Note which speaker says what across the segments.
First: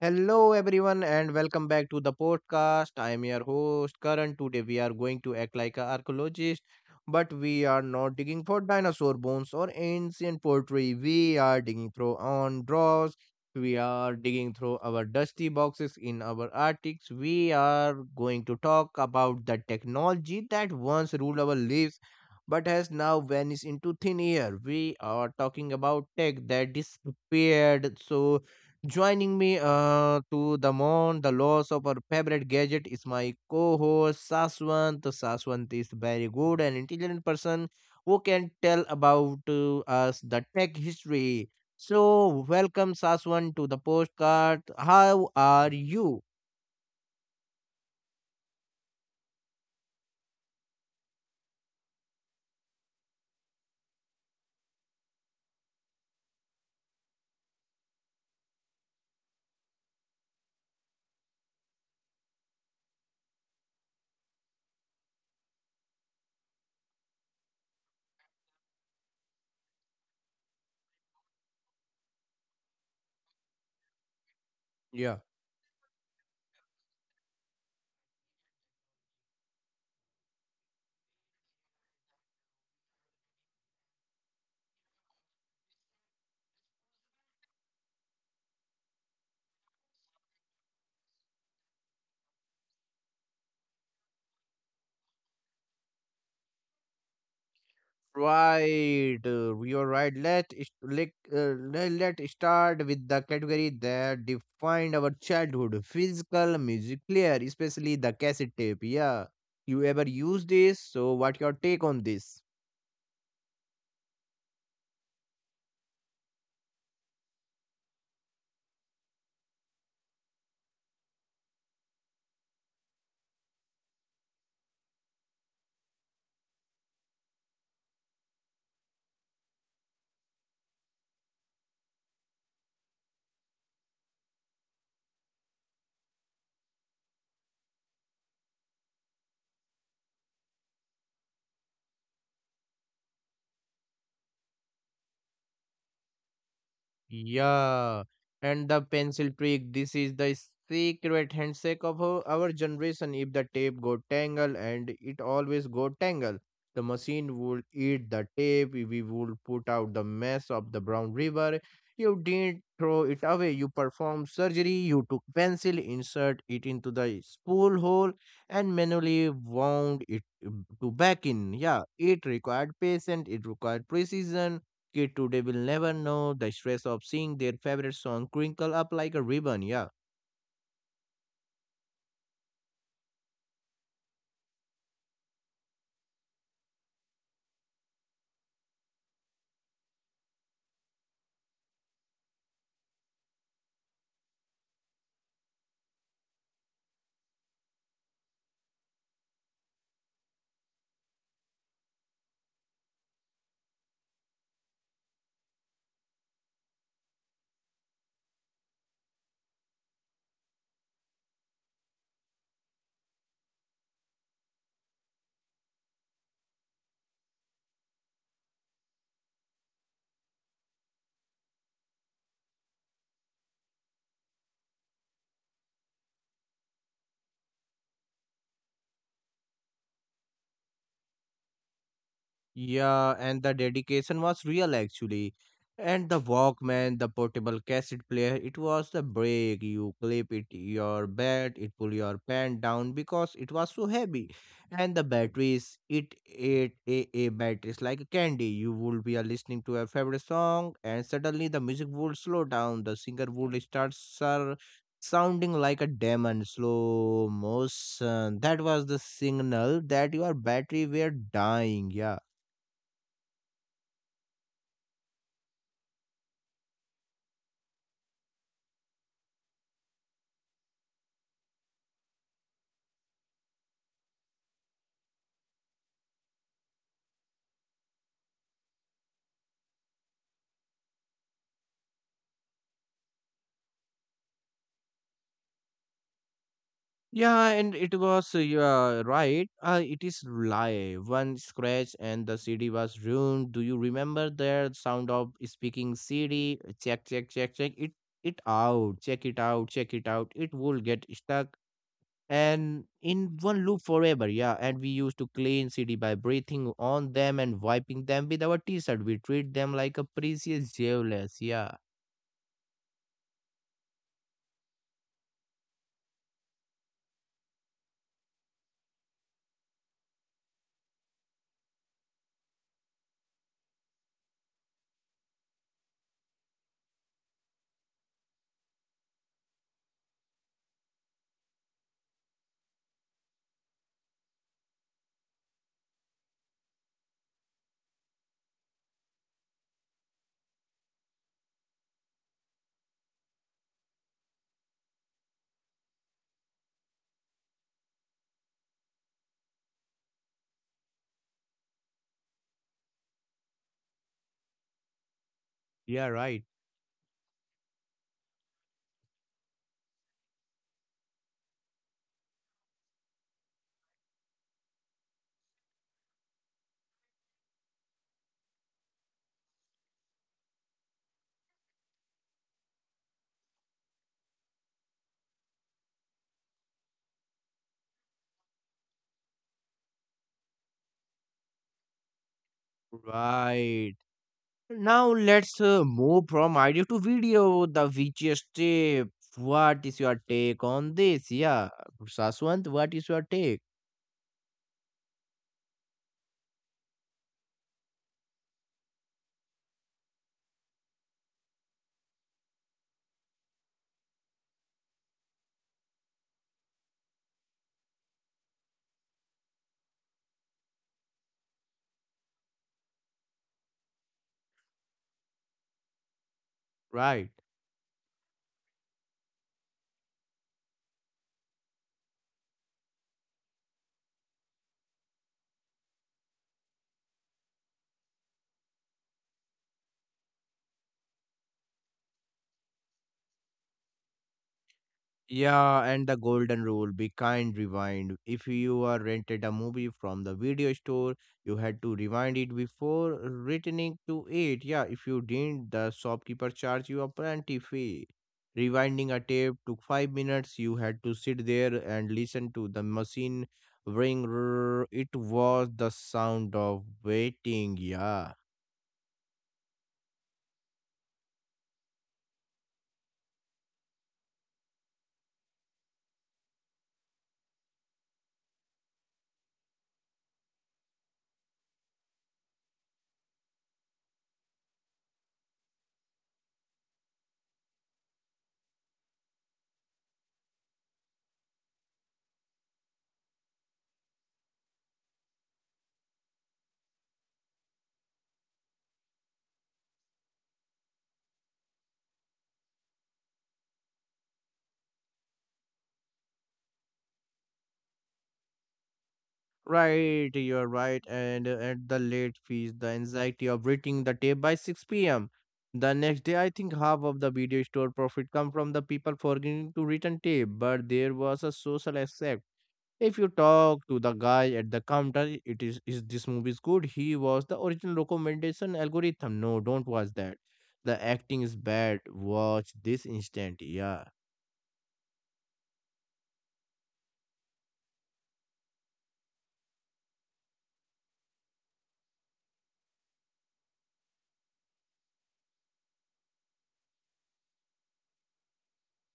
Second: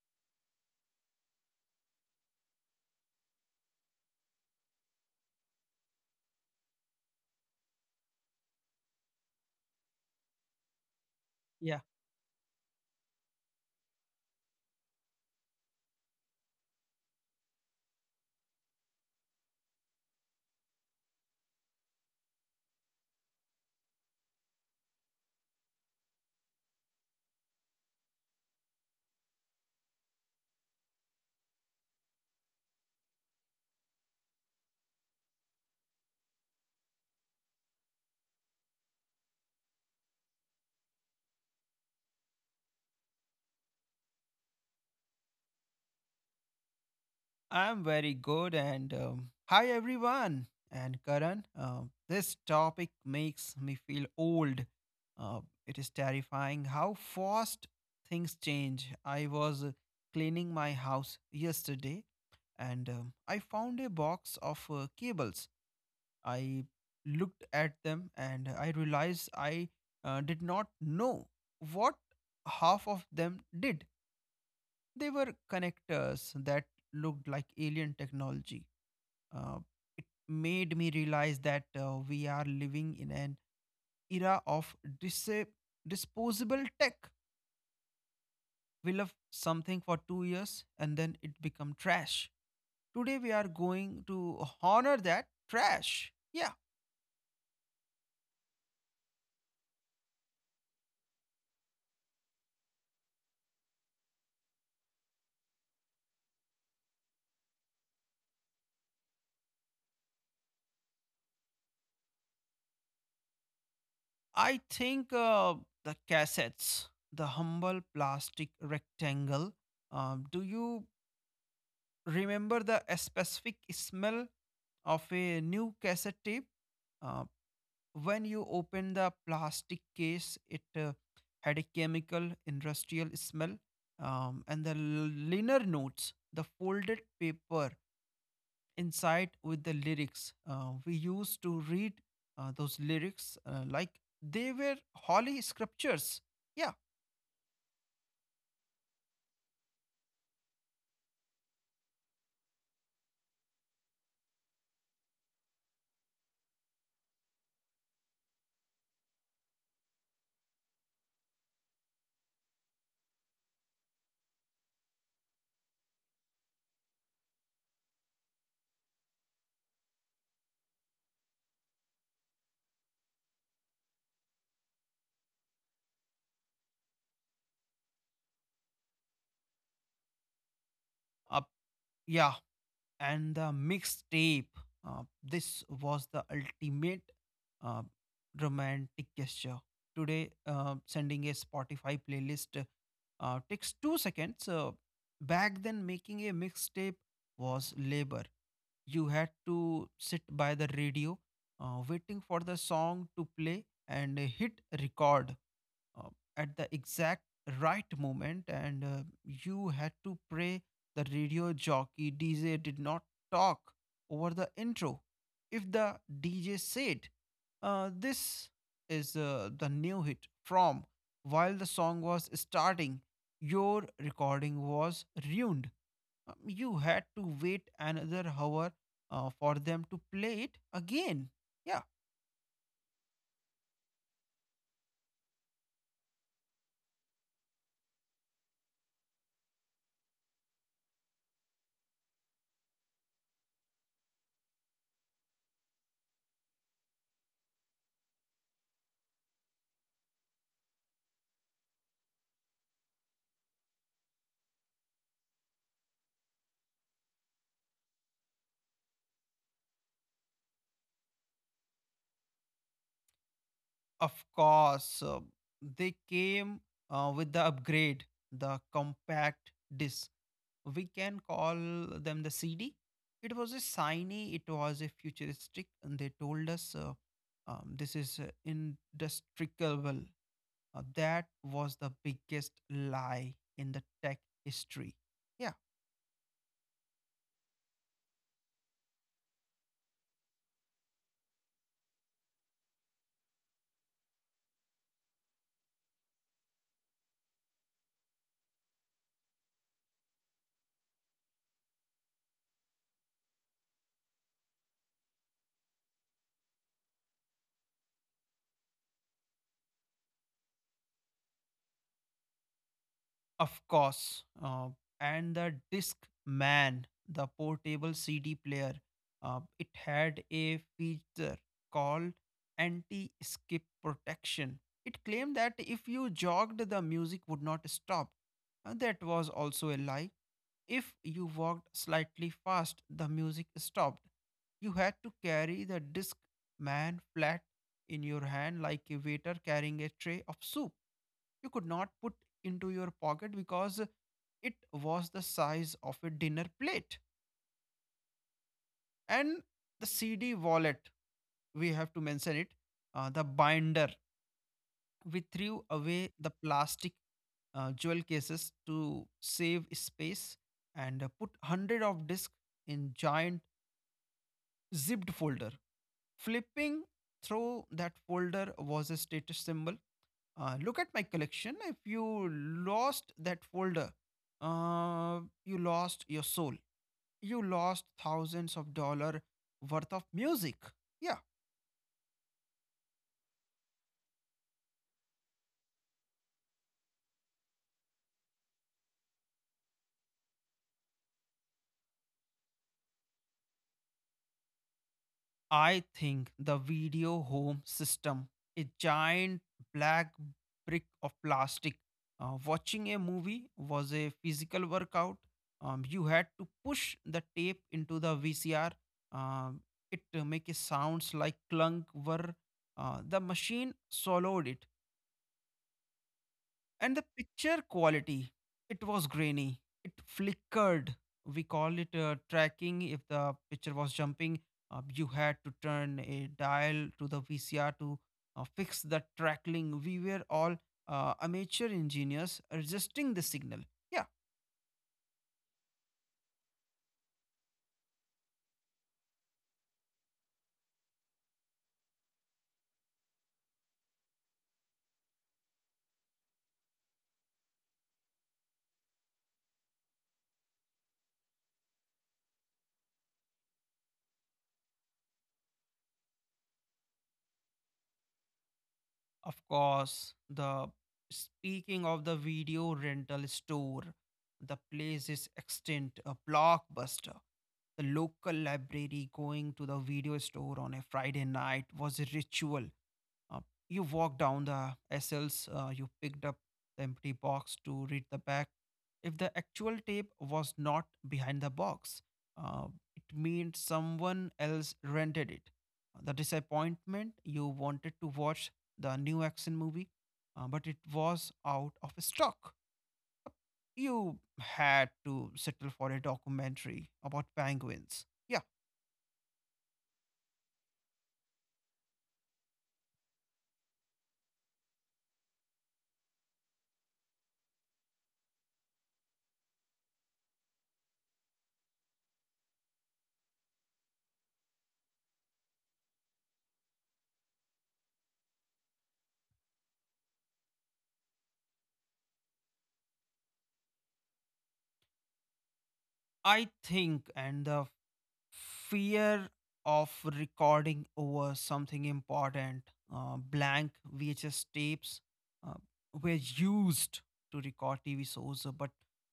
Speaker 1: Hello, everyone, and welcome back to the podcast. I am your host, Karan. Today, we are going to act like an archaeologist, but we are not digging for dinosaur bones or ancient pottery. We are
Speaker 2: Yeah,
Speaker 1: digging through on drawers. We are digging through our dusty boxes in our attics. We are going to talk about the technology that once ruled our lives but has now vanished into thin air. We are talking about tech that disappeared so. Joining me to the mourn the loss of our favorite gadget is my co-host Saswant. Saswant is very good and intelligent person who can tell about us the tech history. So welcome Saswant to the postcard. How are you?
Speaker 2: I'm very good. And Hi, everyone. And Karan, this topic makes me feel old. Uh, it is terrifying how fast things change. I was cleaning my house yesterday and I found a box of cables. I looked at them and I realized I did not know what half of them did. They
Speaker 1: Yeah.
Speaker 2: were connectors that looked like alien technology. Uh, Made me realize that we are living in an era of disposable tech. We love something for 2 years and then it become trash. Today we are going to honor that trash. Yeah,
Speaker 1: Right, you're right. Let us let let let start with the category that defined our childhood: physical music player, especially the cassette tape. Yeah, you ever use this? So, what your take on this?
Speaker 2: I think the cassettes, the humble plastic rectangle. Do you remember the specific smell of a new cassette tape. Uh, when you open the plastic case, it had a chemical industrial smell, and the liner notes, the folded paper inside with the lyrics. We used to read those lyrics like they were holy scriptures. Yeah,
Speaker 1: Yeah, and the pencil trick. This is the secret handshake of our generation. If the tape go tangle, and it always go tangle, the machine would eat the tape. We would put out the mess of the brown river. You didn't throw it away. You performed surgery. You took pencil, insert it into the spool hole, and manually wound it to back in. Yeah, it required patience. It required precision. Kid today will never know the stress of seeing their favorite song crinkle up like a ribbon. Yeah.
Speaker 2: uh, yeah, and the mixtape. This was the ultimate uh, romantic gesture. Today, sending a Spotify playlist takes 2 seconds. Back then, making a mixtape was labor. You had to sit by the radio, waiting for the song to play and hit record uh, at the exact right moment, and you had to pray the radio jockey dj did not talk over the intro. If the dj said this is the new hit from, while the song was starting, your recording was ruined. You had to wait another hour for them to play it again, yeah.
Speaker 1: Yeah, and the dedication was real actually. And the Walkman, the portable cassette player, it was the break. You clip it your bed, it pull your pant down because it was so heavy. And the batteries, it ate a batteries like a candy. You would be listening to your favorite song, and suddenly the music would slow down. The singer would start sir, sounding like a demon, slow motion. That was the signal that your battery were dying. Yeah.
Speaker 2: Of course, they came with the upgrade, the compact disc. We can call them the CD. It was a shiny, it was a futuristic, and they told us this is indestructible. That was the biggest lie in the tech history.
Speaker 1: Yeah, and it was, yeah, right. It is live. One scratch and the CD was ruined. Do you remember the sound of speaking CD? Check, check, check, check it out. Check it out, check it out. It will get stuck and in one loop forever. Yeah, and we used to clean CD by breathing on them and wiping them with our T-shirt. We treat them like a precious jewels. Yeah,
Speaker 2: Of course. And the disc man, the portable CD player, it had a feature called anti skip protection. It claimed that if you jogged, the music would not stop. That was also a lie. If you walked slightly fast, the music stopped. You had to carry the disc man flat in your hand like a waiter carrying a tray of soup. You could not put into your pocket because it was the size of a dinner plate. And the CD wallet, we have to mention it, the binder. We threw
Speaker 1: yeah,
Speaker 2: away the
Speaker 1: right,
Speaker 2: plastic jewel cases to save space and put 100 of discs in giant zipped folder. Flipping through that folder was a status symbol. Look at my collection. If you lost that folder, uh, you lost your soul. You lost thousands of dollar worth of music. Yeah,
Speaker 1: right. Now let's move from idea to video, the VGS tape. What is your take on this? Yeah, Saswant, what is your take?
Speaker 2: I think the video home system, a giant black brick of plastic. Watching a movie was a physical workout. You had to push the tape into the VCR. Um, it make a sounds like clunk were the machine swallowed it. And the
Speaker 1: Right.
Speaker 2: picture quality, it was grainy. It flickered. We call it tracking. If the picture was jumping, you had to turn a dial to the VCR to fix the trackling. We were all amateur engineers resisting the signal. Yeah.
Speaker 1: Yeah, and the golden rule be kind, rewind. If you are rented a movie from the video store, you had to rewind it before returning to it. Yeah, if you didn't, the shopkeeper charged you a plenty fee. Rewinding a tape took 5 minutes. You had to sit there and listen to the machine ring. Rrrr. It was the sound of waiting. Yeah.
Speaker 2: Of course, the speaking of the video rental store, the place is extinct, a blockbuster. The local library going to the video store on a Friday night was a ritual. Uh, you walk down the aisles. You picked up the empty box to read the back. If the actual tape was not behind the box, uh, it meant someone else rented it. The disappointment, you wanted to watch the new action movie, but it was out of stock. You had to settle for a documentary about penguins. Yeah,
Speaker 1: Right, you're right. And at the late fees, the anxiety of reaching the tape by 6 p.m. the next day, I think half of the video store profit come from the people forgetting to return tape, but there was a social aspect. If you talk to the guy at the counter, it is this movie is good? He was the original recommendation algorithm. No, don't watch that. The acting is bad. Watch this instant. Yeah.
Speaker 2: I think, and the fear of recording over something important. Blank VHS tapes uh, were used to record TV shows, but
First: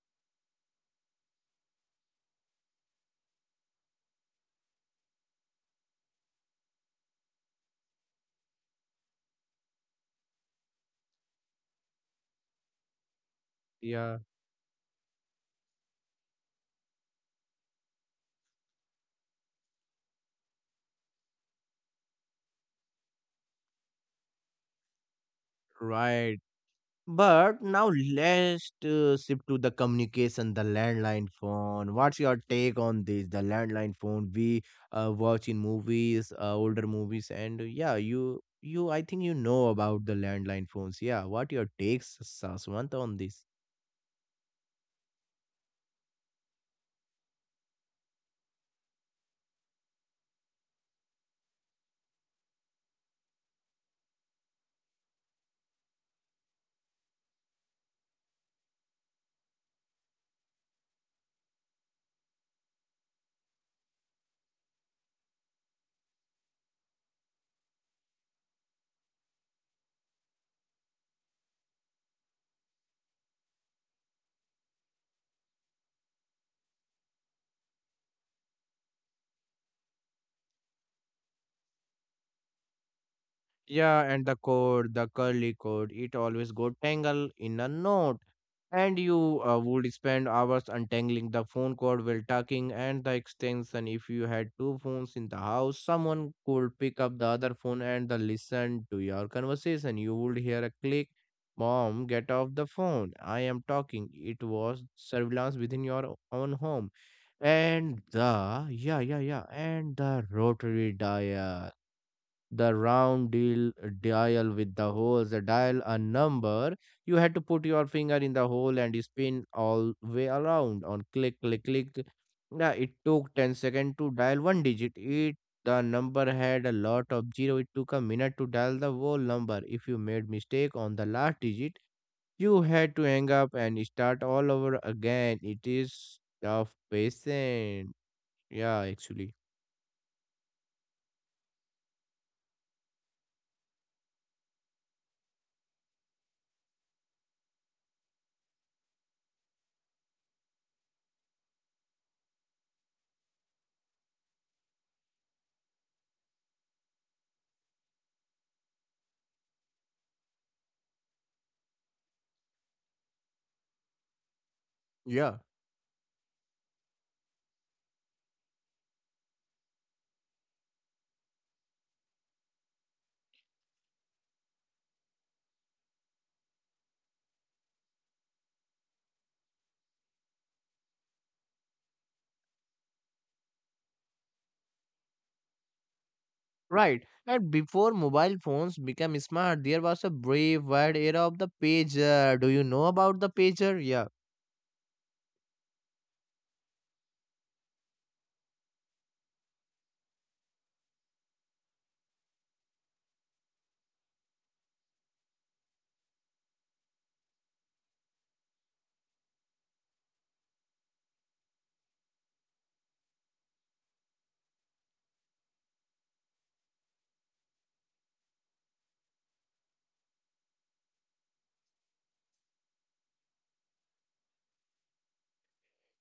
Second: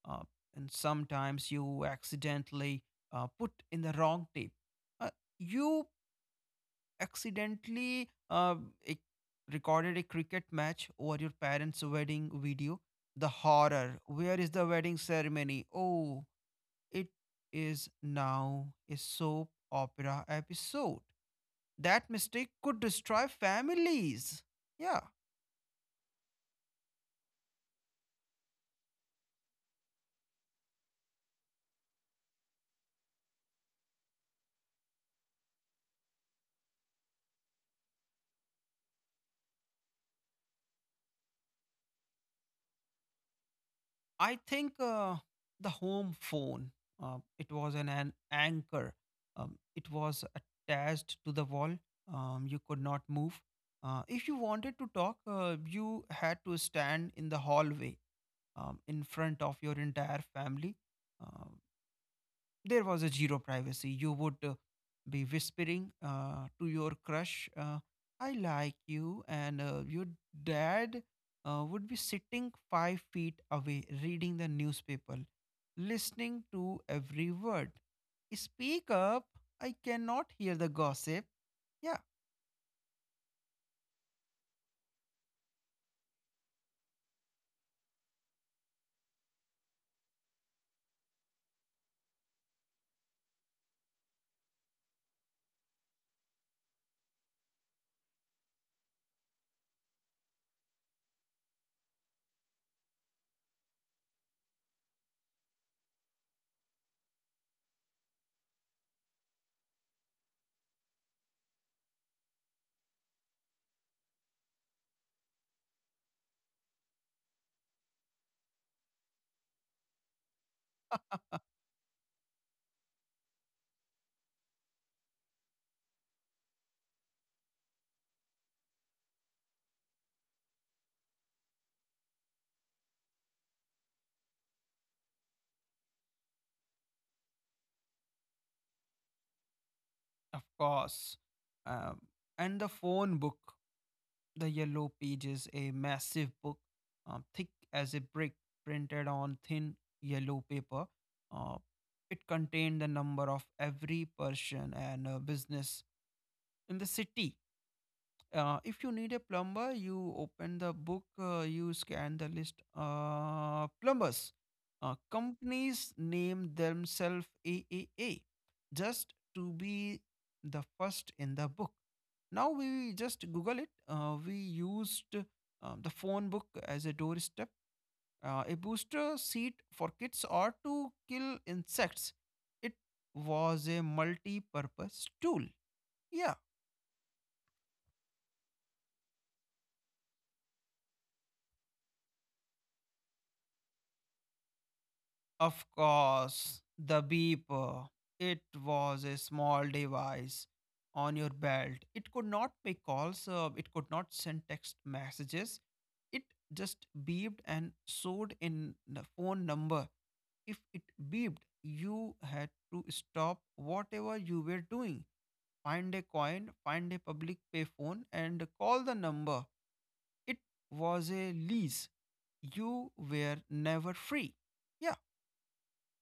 Speaker 2: uh, and sometimes you accidentally put in the wrong tape. Uh, you accidentally e- recorded a cricket match over your parents' wedding video. The horror.
Speaker 1: Yeah.
Speaker 2: Where is the wedding ceremony? Oh, it is now a soap opera episode. That mistake could destroy families. Yeah,
Speaker 1: Right. But now let's shift to the communication, the landline phone. What's your take on this? The landline phone we watch in movies, older movies, and yeah, you I think you know about the landline phones. Yeah, what your takes, Saswant, on this?
Speaker 2: I think the home phone. It was an anchor. It was attached to the wall. You could not move. If you wanted to talk, you had to stand in the hallway in front of your entire family. Um there was a zero privacy. You would be whispering to your crush, I like you. And your dad would be sitting 5 feet away, reading the newspaper, listening to every word. Speak up. I cannot hear the gossip. Yeah,
Speaker 1: Yeah, and the cord, the curly cord, it always go tangle in a knot. And you would spend hours untangling the phone cord while talking and the extension. If you had two phones in the house, someone could pick up the other phone and the listen to your conversation. You would hear a click, Mom, get off the phone. I am talking. It was surveillance within your own home. And the, yeah, yeah, yeah, and the rotary dial, the round deal dial with the holes the dial a number. You had to put your finger in the hole and spin all way around on click click click. Yeah, it took 10 seconds to dial one digit. It The number had a lot of zero, it took a minute to dial the whole number. If you made mistake on the last digit, you had to hang up and start all over again. It is of patient, yeah actually.
Speaker 2: of course. Um, and the phone book. The Yellow Page is a massive book, thick as a brick, printed on thin yellow paper. Uh, it contained the number of every person and business in the city. If you need a plumber, you open the book, you scan the list. Plumbers.
Speaker 1: Yeah.
Speaker 2: Companies name themselves AAA just to be the first in the book. Now we just Google it. We used the phone book as a doorstep, a booster seat for kids or to kill insects. It was a multi purpose tool. Yeah,
Speaker 1: Right. And before mobile phones became smart, there was a brave wide era of the pager. Do you know about the pager? Yeah.
Speaker 2: of course, the beeper. It was a small device on your belt. It could not make calls, it could not send text messages. It just beeped and showed in the phone number. If it beeped, you had to stop whatever you were doing, find a coin, find a public payphone, and call the number. It was a lease. You were never free. Yeah,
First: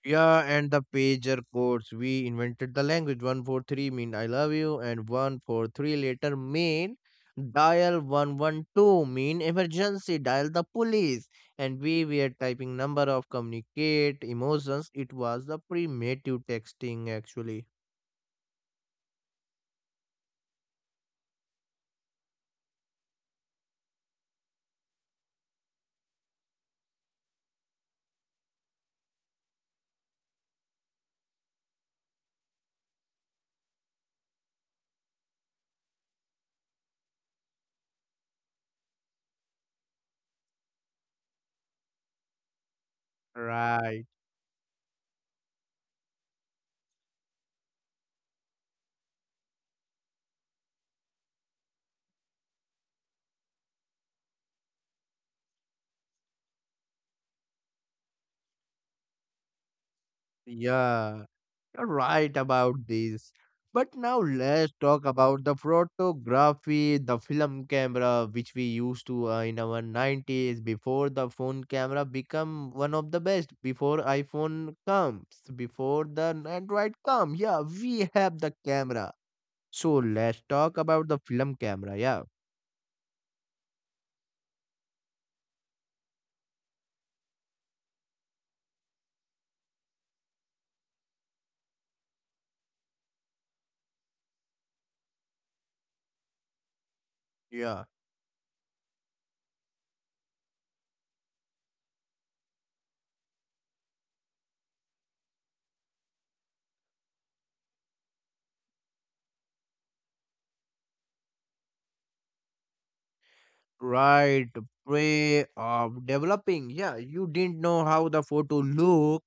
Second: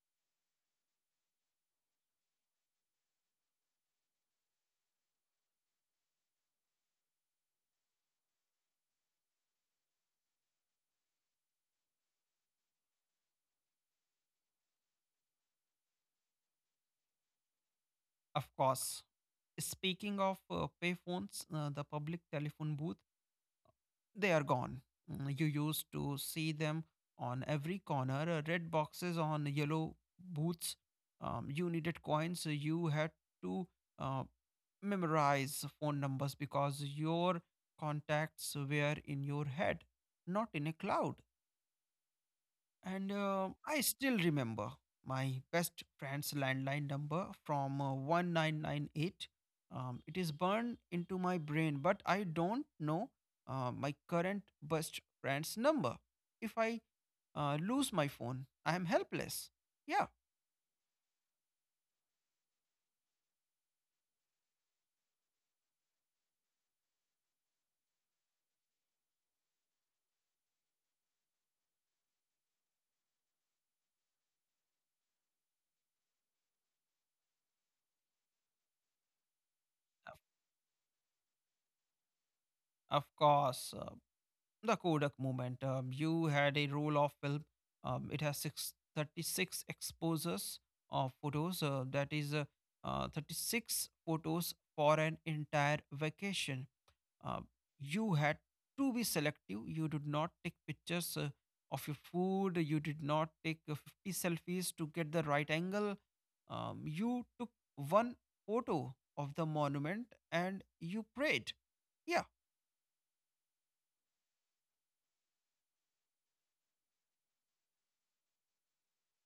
Speaker 1: Yeah, and the pager codes. We invented the language. 143 mean I love you, and 143 later mean dial. 112 mean emergency, dial the police. And we were typing number of communicate emotions. It was the primitive texting actually.
Speaker 2: of course. Speaking of payphones, the public telephone booth, they are gone. You used to see them on every corner, red boxes on yellow booths. You needed coins. You had to uh, memorize phone numbers because your contacts were in your head, not in a cloud. And I
Speaker 1: Right.
Speaker 2: still remember my best friend's landline number from 1998. It is burned into my brain, but I don't know my current best friend's number. If I lose my phone, I am helpless. Yeah,
Speaker 1: Yeah, you're right about this. But now let's talk about the photography, the film camera, which we used to in our 90s before the phone camera become one of the best, before iPhone comes, before the Android come. Yeah, we have the camera. So
Speaker 2: of
Speaker 1: let's talk about the film camera. Yeah.
Speaker 2: of course. The Kodak moment. You had a roll of film. It has 36 exposures of photos. That is 36 photos for an entire vacation. Uh,
Speaker 1: Yeah.
Speaker 2: you had to be selective. You did not take pictures of your food. You did not take 50 selfies to get the right angle. You took one photo of the monument and you prayed. Yeah.
Speaker 1: Right, way of developing. Yeah, you didn't know how the photo look,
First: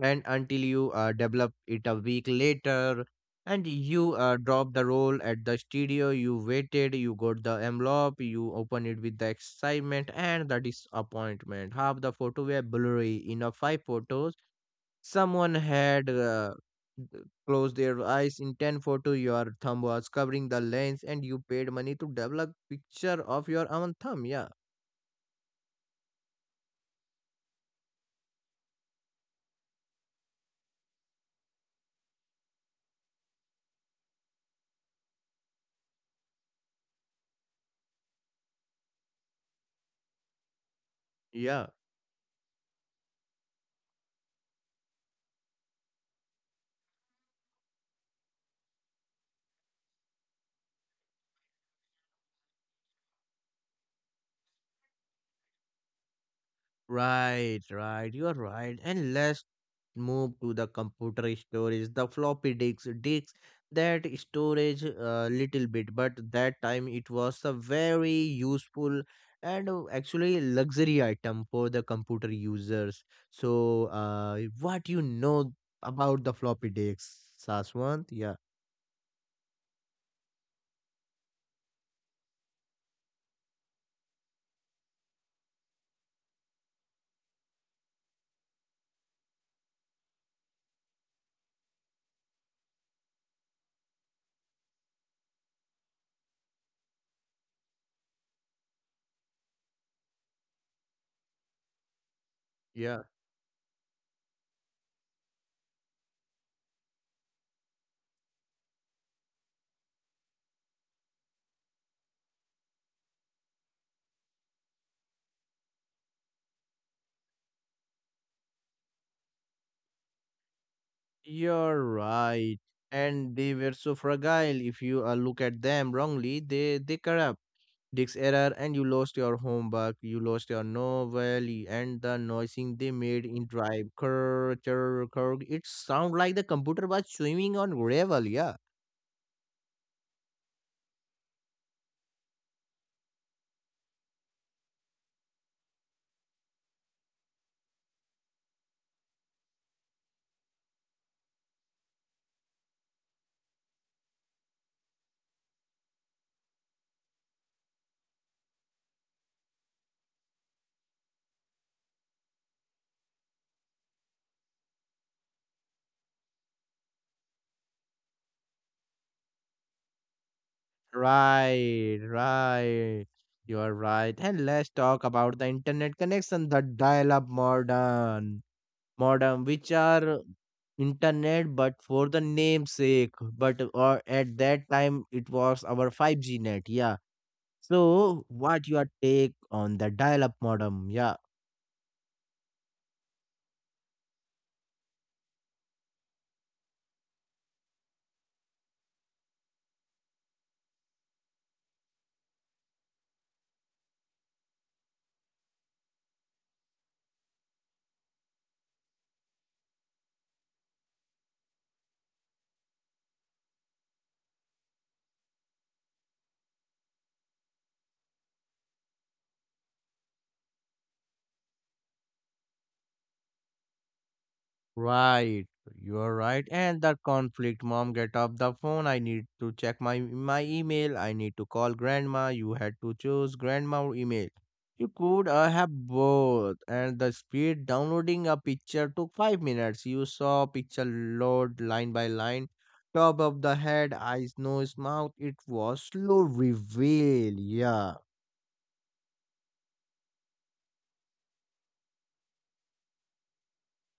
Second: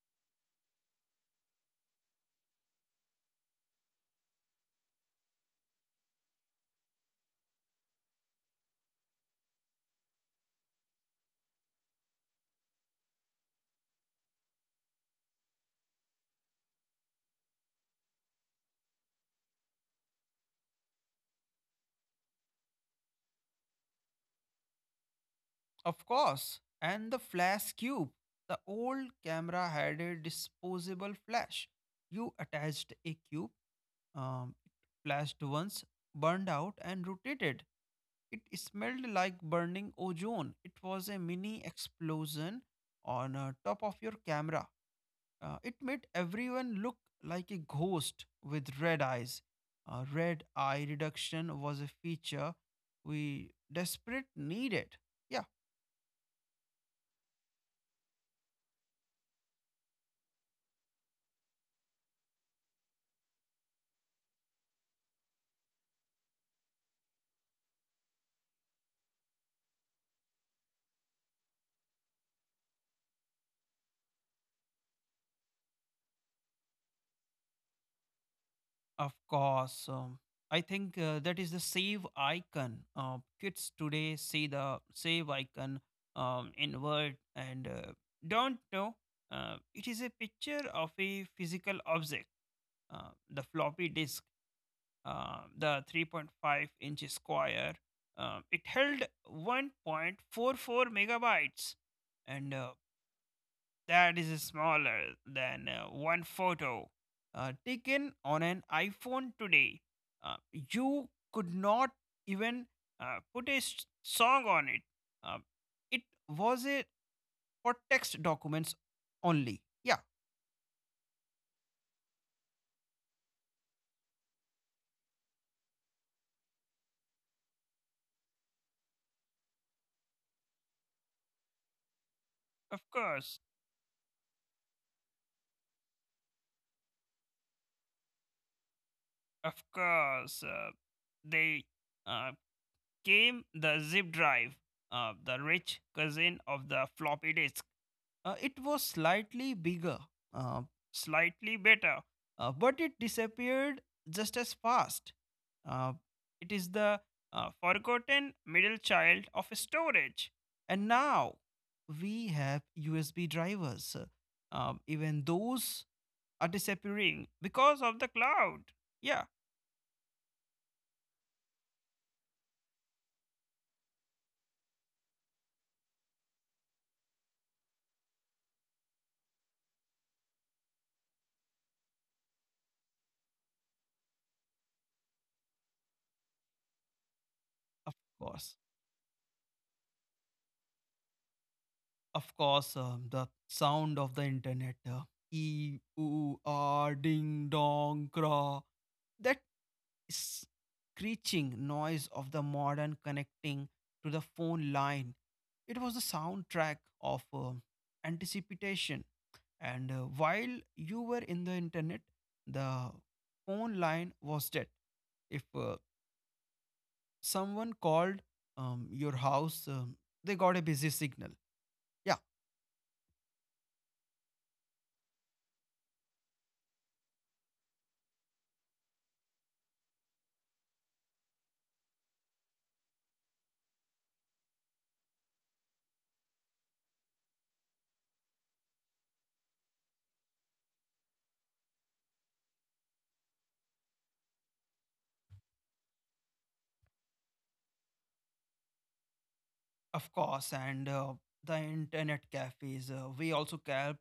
Speaker 1: and until you develop it a week later, and you drop the roll at the studio. You waited, you got the envelope, you open it with the excitement and the disappointment. Half the photo were blurry. In a five photos, someone had closed their eyes in 10 photo. Your thumb was covering the lens, and you paid money to develop picture of your own thumb. Yeah,
Speaker 2: Of course, and the flash cube. The old camera had a disposable flash. You attached a cube, it flashed once, burned out, and rotated. It smelled like burning ozone. It was a mini
Speaker 1: yeah.
Speaker 2: explosion on top of your camera. It made everyone look like a ghost with red eyes. Red eye reduction was a feature we desperate needed. Yeah.
Speaker 1: Right, right. You're right. And let's move to the computer storage, the floppy disks, disks that storage a little bit, but that time it was a very useful and actually luxury item for the computer users. So, what you know about the floppy disks, Saswant? Yeah,
Speaker 2: Of course. I think that is the save icon. Kids today see the save icon in Word and don't know. It is a picture of a physical object, the floppy disk, the 3.5-inch square. It held 1.44 megabytes. And
Speaker 1: yeah,
Speaker 2: that is smaller than one photo taken on an iPhone today. You could not even put a song on it. Uh, it was a for text documents only. Yeah,
Speaker 1: you're right. And they were so fragile. If you look at them wrongly, they corrupt. Disk error, and you lost your homework, you lost your novel, and the noising
Speaker 2: of
Speaker 1: they made
Speaker 2: course,
Speaker 1: in drive. Kurr, churr, kurr. It sound like the computer was swimming on gravel, yeah.
Speaker 2: of course. They uh, came the zip drive, the rich cousin of the floppy disk. It was slightly bigger, uh, slightly better, but it disappeared just as fast. Uh, it is the forgotten middle child of storage. And now we have USB drivers. Even those are disappearing because of the cloud. Yeah,
Speaker 1: Right, right. You are right. And let's talk about the internet connection, the dial-up modem, modem, which are internet but for the namesake. But or at that time, it was our 5G net, yeah.
Speaker 2: of
Speaker 1: So,
Speaker 2: course.
Speaker 1: what your take on the dial-up modem? Yeah.
Speaker 2: Of course, the sound of the internet. E, oo, ah, ding, dong, craw. That screeching noise of the modern connecting to the phone line. It was the soundtrack of anticipation. And while you were in the internet, the phone line was dead. If someone called your house, they got a busy signal. Yeah.
Speaker 1: Right, you are right. And the conflict, mom, get off the phone. I need to check my email. I need to call grandma. You had to choose grandma or email. You could have both. And the speed downloading a picture took 5 minutes. You saw picture load line by line, top of the head, eyes, nose, mouth. It was slow reveal.
Speaker 2: Of course, and the internet cafes. We also kept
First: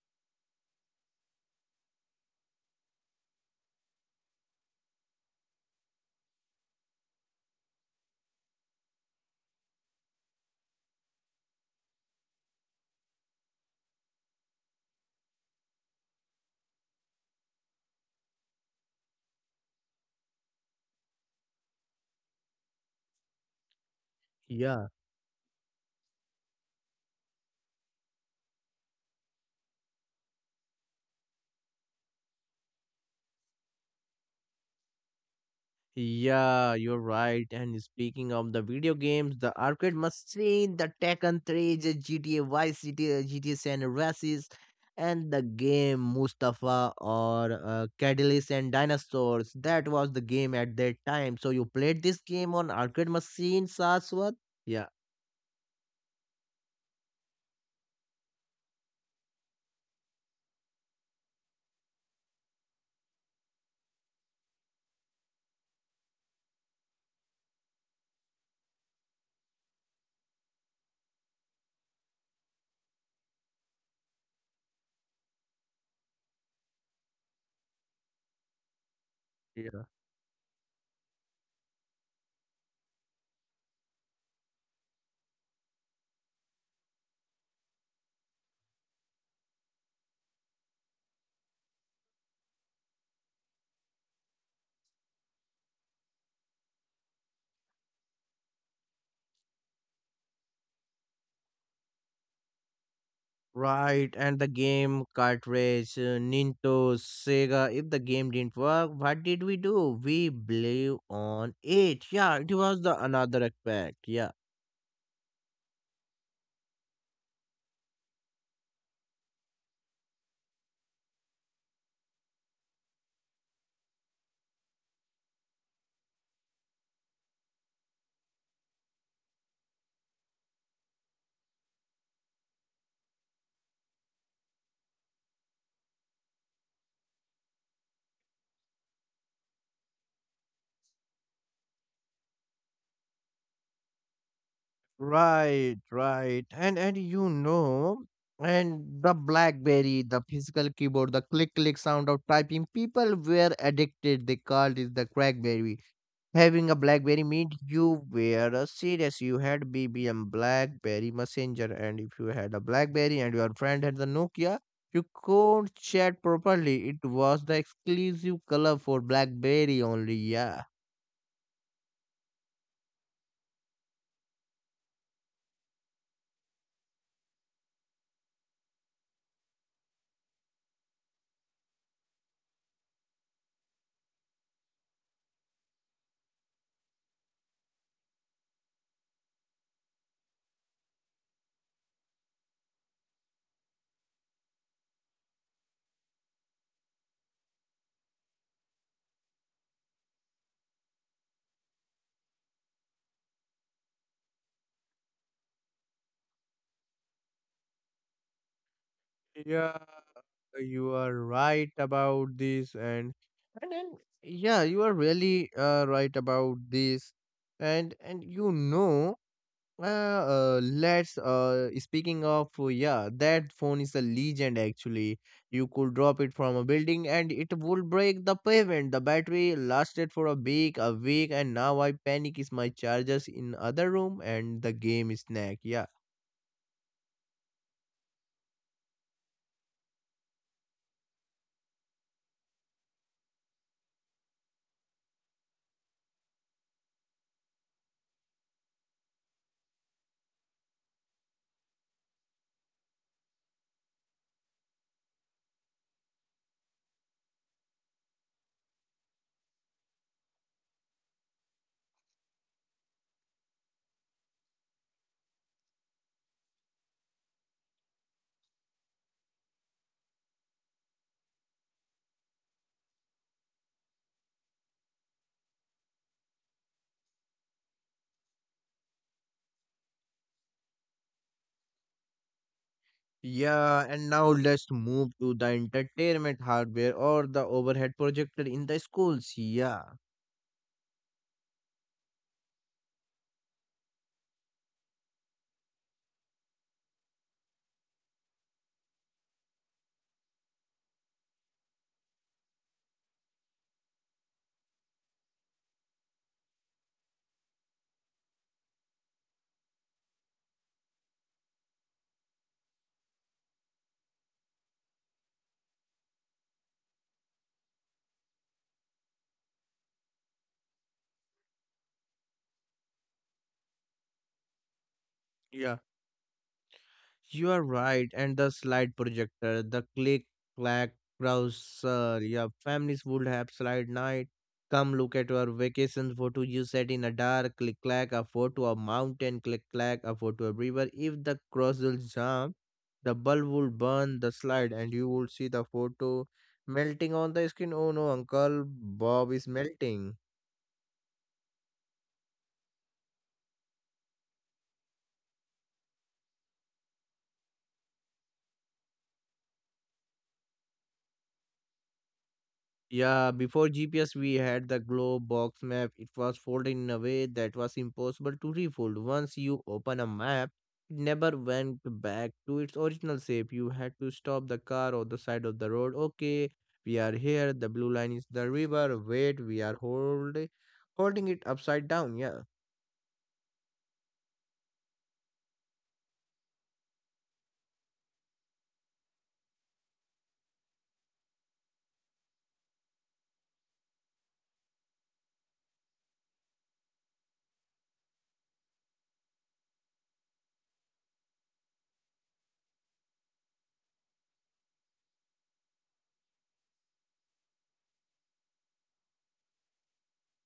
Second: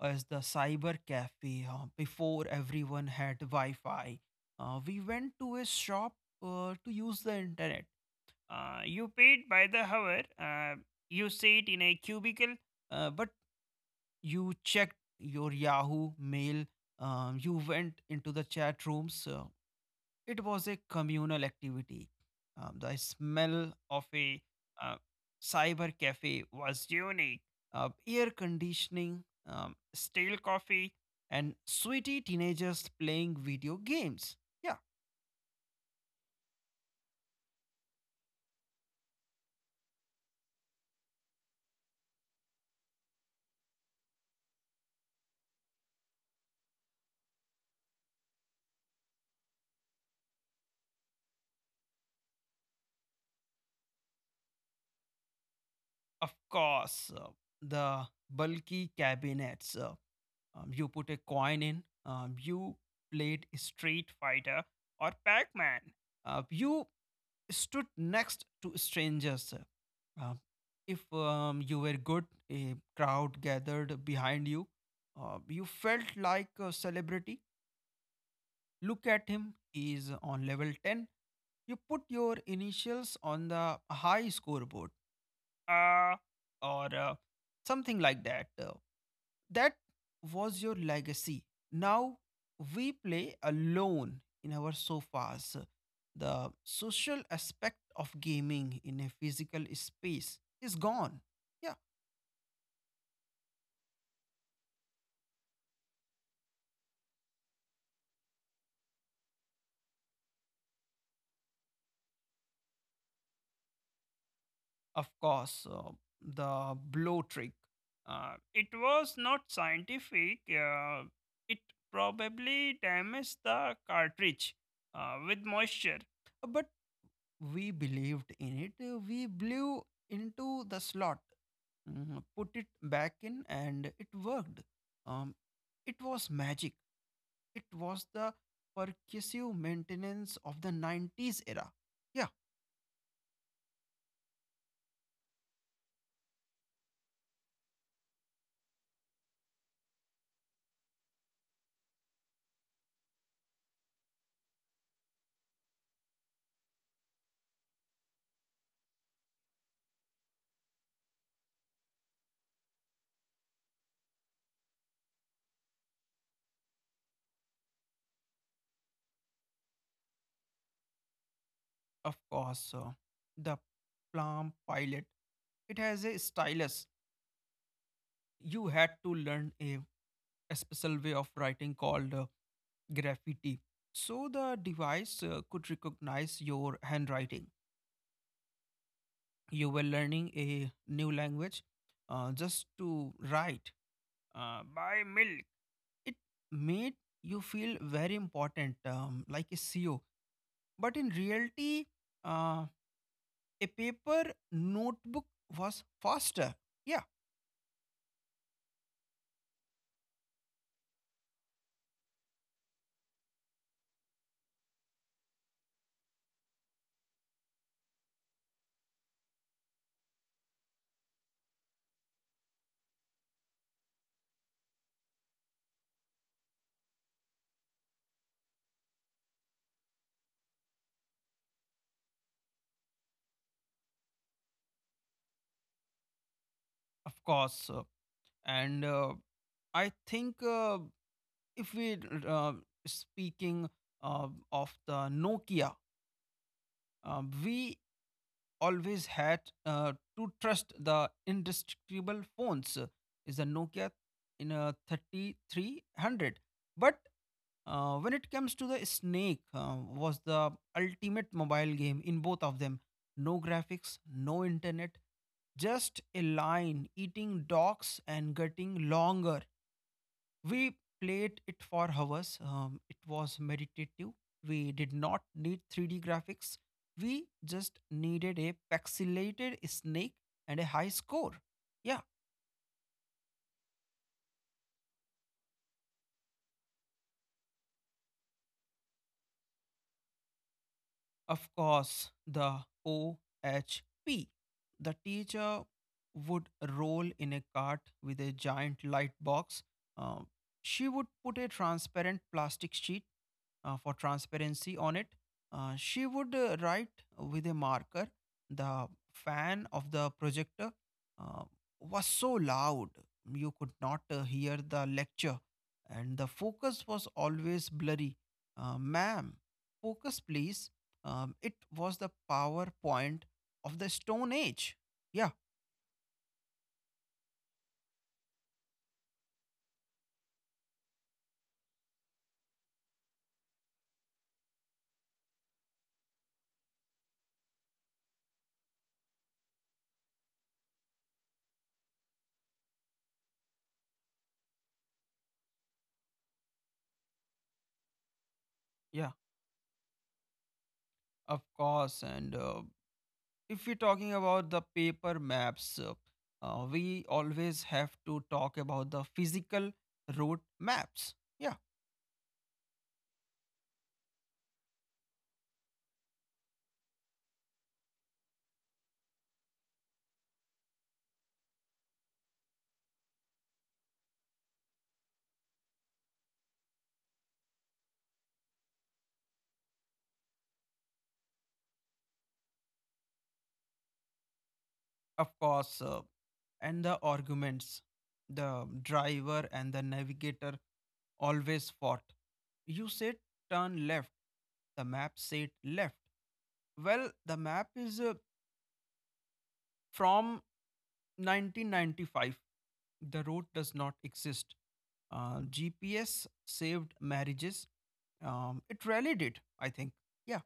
Speaker 2: as the cyber cafe before everyone had Wi-Fi. We went to a shop to use the internet. You paid by the hour. You sit in a cubicle. But you checked your Yahoo mail. You went into the chat rooms. It was a communal activity. The smell of a
Speaker 1: Yeah.
Speaker 2: uh, cyber cafe was unique. Air conditioning, stale coffee, and sweaty teenagers playing video games. Yeah,
Speaker 1: Yeah, you're right. And speaking of the video games, the arcade machine, the Tekken 3, the GTA Vice City, GTA San Andreas, and the game Mustafa or Catalyst and Dinosaurs. That was the game at that time. So you played this game on arcade machine, Saswat? Yeah.
Speaker 2: of course. The bulky cabinets. You put a coin in, you played Street Fighter or Pac Man. You stood next to strangers. Uh, if you were good, a crowd gathered behind you. You felt like a celebrity. Look at him, he is on level 10. You put your initials on the high scoreboard uh, or something like that. That was your legacy. Now we play alone in our sofas. The social aspect of gaming in a physical space is gone. Yeah,
Speaker 1: Right, and the game cartridge, Nintendo, Sega. If the game didn't work, what did we do? We blew on it. Yeah, it was the another aspect. Yeah,
Speaker 2: of course, the blow trick. It was not scientific. It probably damaged the cartridge with moisture. But we believed in it. We blew into the slot. Put it back in and it worked. um, it was magic. It was the percussive maintenance of the 90s era. Yeah,
Speaker 1: right, right, and you know, and the BlackBerry, the physical keyboard, the click click sound of typing. People were addicted. They called it the CrackBerry. Having a BlackBerry meant you were a serious. You had BBM BlackBerry Messenger, and if you had a BlackBerry and your friend had the Nokia, you could chat properly. It was the exclusive color for BlackBerry only. Yeah.
Speaker 2: of course, the plum pilot. It has a stylus. You had to learn a special way of writing called graffiti, so the device could recognize your handwriting. You were learning a new language, just to write, by mill. It made you feel very important, like a ceo, but in reality, uh, a paper notebook was faster. Yeah,
Speaker 1: Yeah, you are right about this, and then, yeah, you are really right about this. And you know, Uh, let's speaking of yeah, that phone is a legend actually. You could drop it from a building and it would break the pavement. The battery lasted for a week, and now I panic is my chargers in other room and the game is snack. Yeah.
Speaker 2: of course. And I think If we, uh, speaking of the nokia, we always had to trust the indestructible phones, is the nokia in a 3300. But when it comes to the Snake, was the ultimate mobile game in both of them. No graphics, no internet, just a line eating dogs and getting longer. We played it for hours. It was meditative. We did not need 3D graphics. We just needed a pixelated snake and a high score. Yeah,
Speaker 1: Yeah, and now let's move to the entertainment hardware or the overhead projector in the schools. Yeah.
Speaker 2: of course, the OHP. The teacher would roll in a cart with a giant light box. Uh, she would put a transparent plastic sheet for transparency on it. She would write with a marker. The fan of the projector uh, was so loud you could not hear the lecture, and the focus was always blurry. Ma'am, focus please, it was the PowerPoint of the Stone Age. Yeah,
Speaker 1: Yeah. You are right, and the slide projector, the click clack browser. Your families would have slide night. Come look at your vacation photo you set in a dark click clack, a photo of mountain click clack, a photo of river. If the crossel jump, the bulb would burn the slide, and you would see the photo melting on the screen. Oh no, Uncle
Speaker 2: yeah,
Speaker 1: Bob is melting.
Speaker 2: of course. And If we're talking about the paper maps, we always have to talk about the physical route maps. Yeah,
Speaker 1: Yeah, before GPS, we had the globe box map. It was folded in a way that was impossible to refold. Once you open a map, it never went back to its original shape. You had to stop the car on the side of the road. Okay, we are here. The blue line is the river. Wait, we are holding it upside down. Yeah.
Speaker 2: of course. And the arguments, the driver and the navigator always fought. You said turn left, the map said left. Well, the map is from 1995, the road does not exist. GPS saved marriages. It really did, I think. Yeah,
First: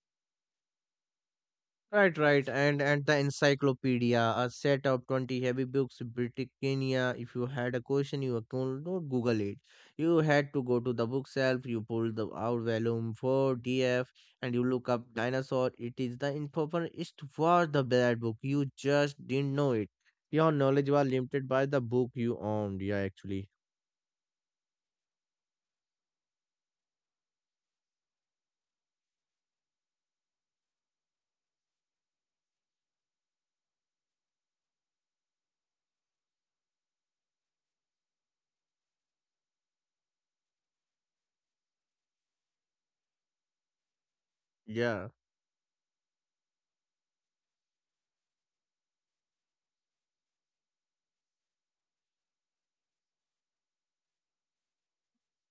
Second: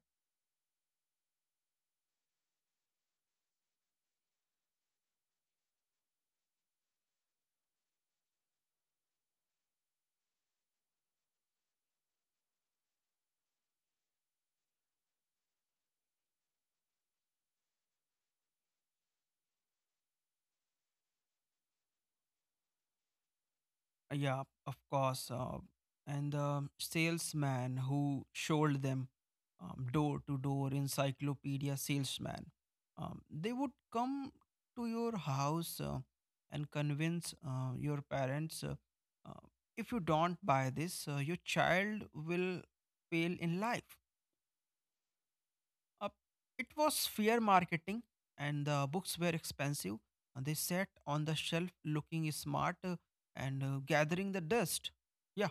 Speaker 1: Right, right, and the encyclopedia, a set of 20 heavy books, Britannia. If you had a question, you could not Google it. You had to go to the bookshelf. You pull the out volume four D-F, and you look up dinosaur. It is the information for the bad book. You just didn't know it. Your knowledge was limited by the book you owned. Yeah, actually.
Speaker 2: yeah, of course. And the salesman who sold them, door to door encyclopedia salesman, they would come to your house and convince your parents, uh, if you don't buy this, your child will fail in life.
Speaker 1: Yeah.
Speaker 2: Uh, it was fair marketing, and the books were expensive. And they sat on the shelf looking smart and gathering the dust. Yeah,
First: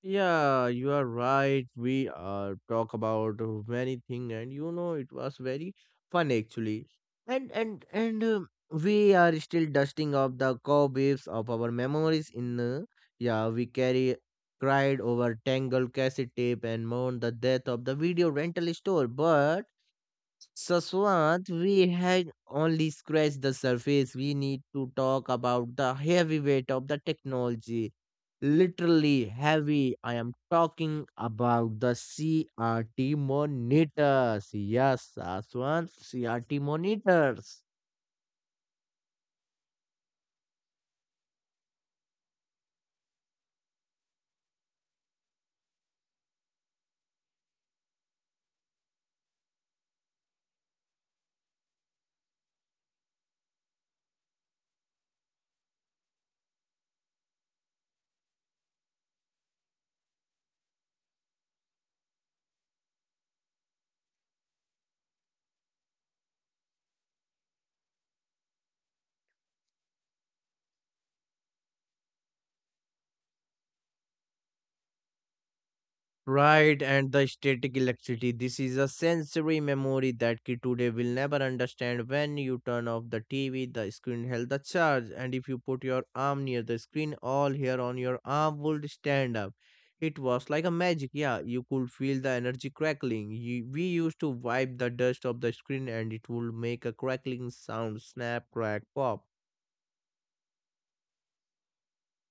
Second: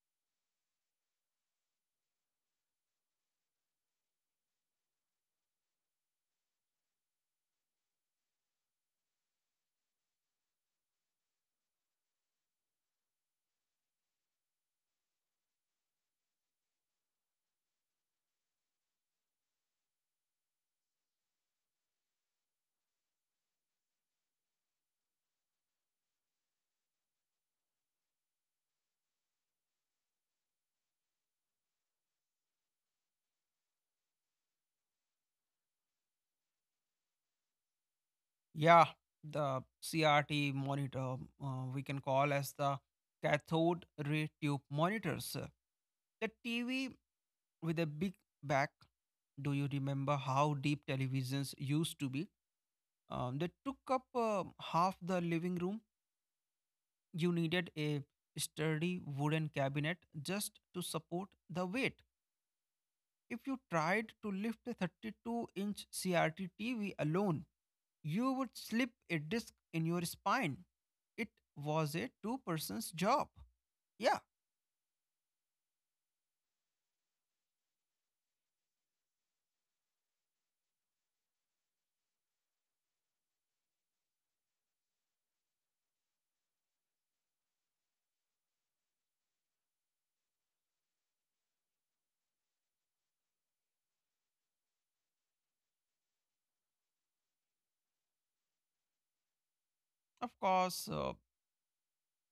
Speaker 1: Yeah, you are right. We talk about many thing, and it was very fun actually. And we are still dusting off the cobwebs of our memories. In Yeah, we carry cried over tangled cassette tape and mourned the death of the video rental store. But Saswat, we had only scratched the surface. We need to talk about the heavy weight of the technology. Literally heavy. I am talking about the CRT monitors. Yes, Saswat, CRT monitors.
Speaker 2: yeah. The CRT monitor, we can call as the cathode ray tube monitors. The TV with a big back. Do you remember how deep televisions used to be? They took up half the living room. You needed a sturdy wooden cabinet just to support the weight. If you tried to lift a 32-inch CRT TV alone, you would slip a disc in your spine. It was a two person's job. Yeah,
Speaker 1: Right, and the static electricity. This is a sensory memory that kid today will never understand. When you turn off the TV, the screen held the charge, and if you put your arm near the screen, all hair on your arm would stand up. It was like a magic. Yeah, you could feel the energy crackling. We used to wipe the dust off the screen, and it would make a crackling sound, snap, crack, pop.
Speaker 2: of course.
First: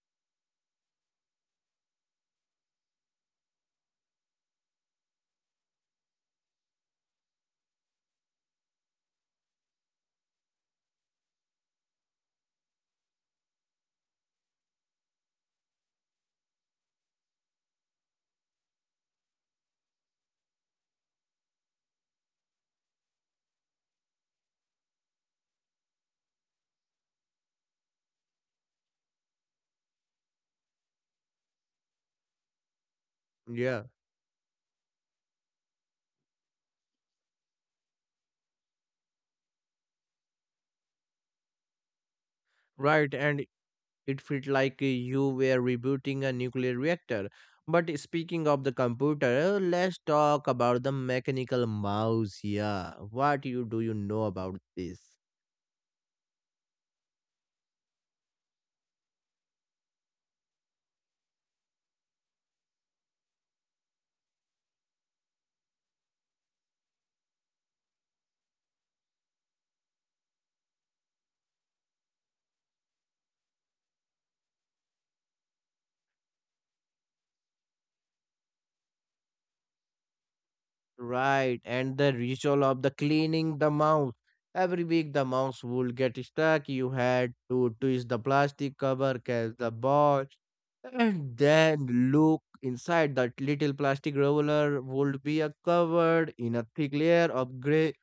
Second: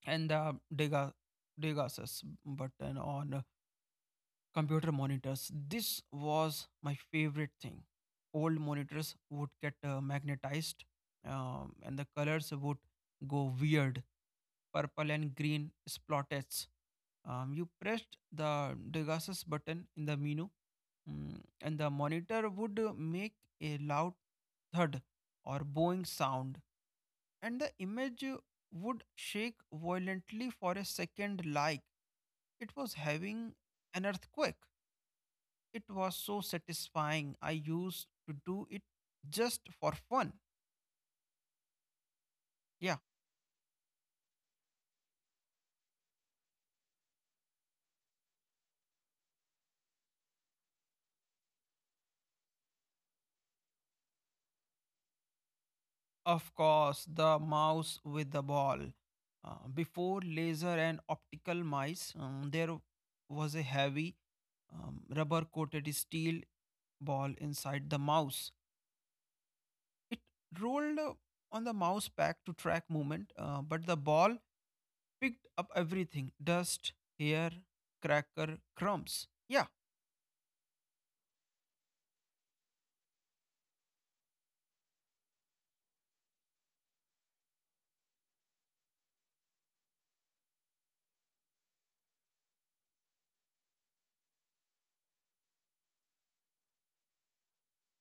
Speaker 2: And the Degasus button on computer monitors. This was my favorite thing. Old monitors would get magnetized, and the colors would go weird, purple and green splotches. You pressed the Degasus button in the menu, and the monitor would make a loud thud or bowing sound, and the image would shake violently for a second, like it was having
Speaker 1: Yeah.
Speaker 2: an earthquake. It was so satisfying. I used to do it just for fun. Yeah,
Speaker 1: Right, and it felt like you were rebooting a nuclear reactor. But speaking of the computer, let's talk about the mechanical mouse. Yeah, what you do you know about this?
Speaker 2: of course, the mouse with the ball. Before laser and optical mice, there was a heavy, rubber coated steel ball inside the mouse. It rolled on the mouse pack to track movement, but the ball picked up everything: dust, hair, cracker, crumbs. Yeah,
Speaker 1: Right, and the ritual of the cleaning the mouse. Every week the mouse would get stuck. You had to twist the plastic cover, catch the ball, and then look inside. That little plastic roller would be covered in a thick layer of gray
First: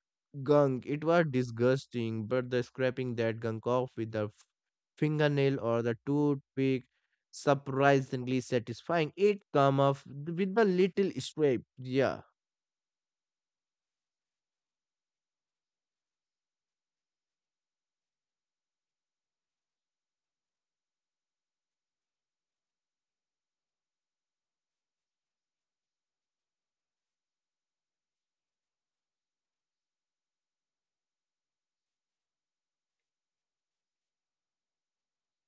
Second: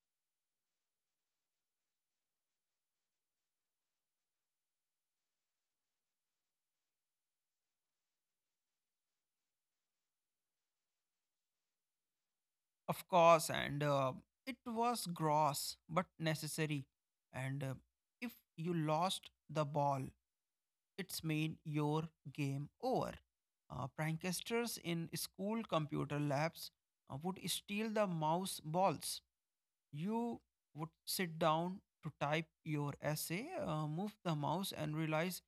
Speaker 1: gunk. It was disgusting, but the scraping that gunk off with the fingernail or the toothpick surprisingly satisfying. It come off with a little scrape. Yeah.
Speaker 2: of course, and it was gross but necessary. And If you lost the ball, it's made your game over. Pranksters in school computer labs would steal the mouse balls. You would sit down to type your essay, move the mouse, and realize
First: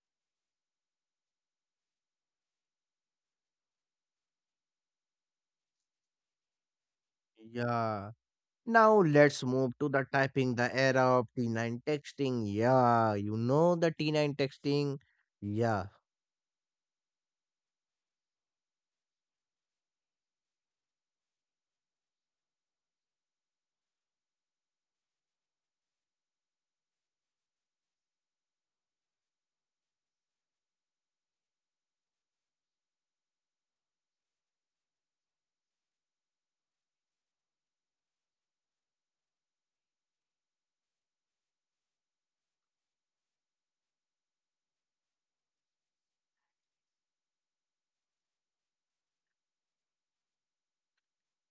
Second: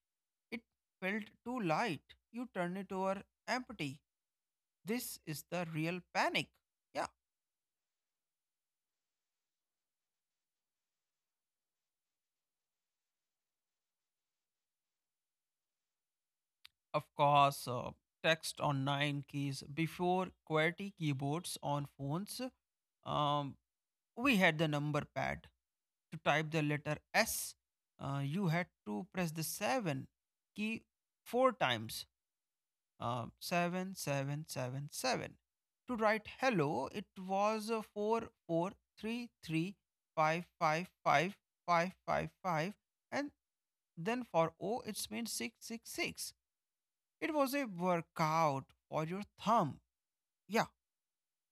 Speaker 2: it felt too light. You turn it over empty. This is the real panic. Yeah.
Speaker 1: Yeah. Now let's move to the typing, the era of T9 texting. Yeah, you know the T9 texting. Yeah.
Speaker 2: Of course, text on nine keys before QWERTY keyboards on phones. Um, we had the number pad to type the letter S. You had to press the seven key four times. Seven, seven, seven, seven. To write hello, it was four, four, three, three, five, five, five, five, five, five, and then for O, it means six, six, six. It was a workout for your thumb. Yeah,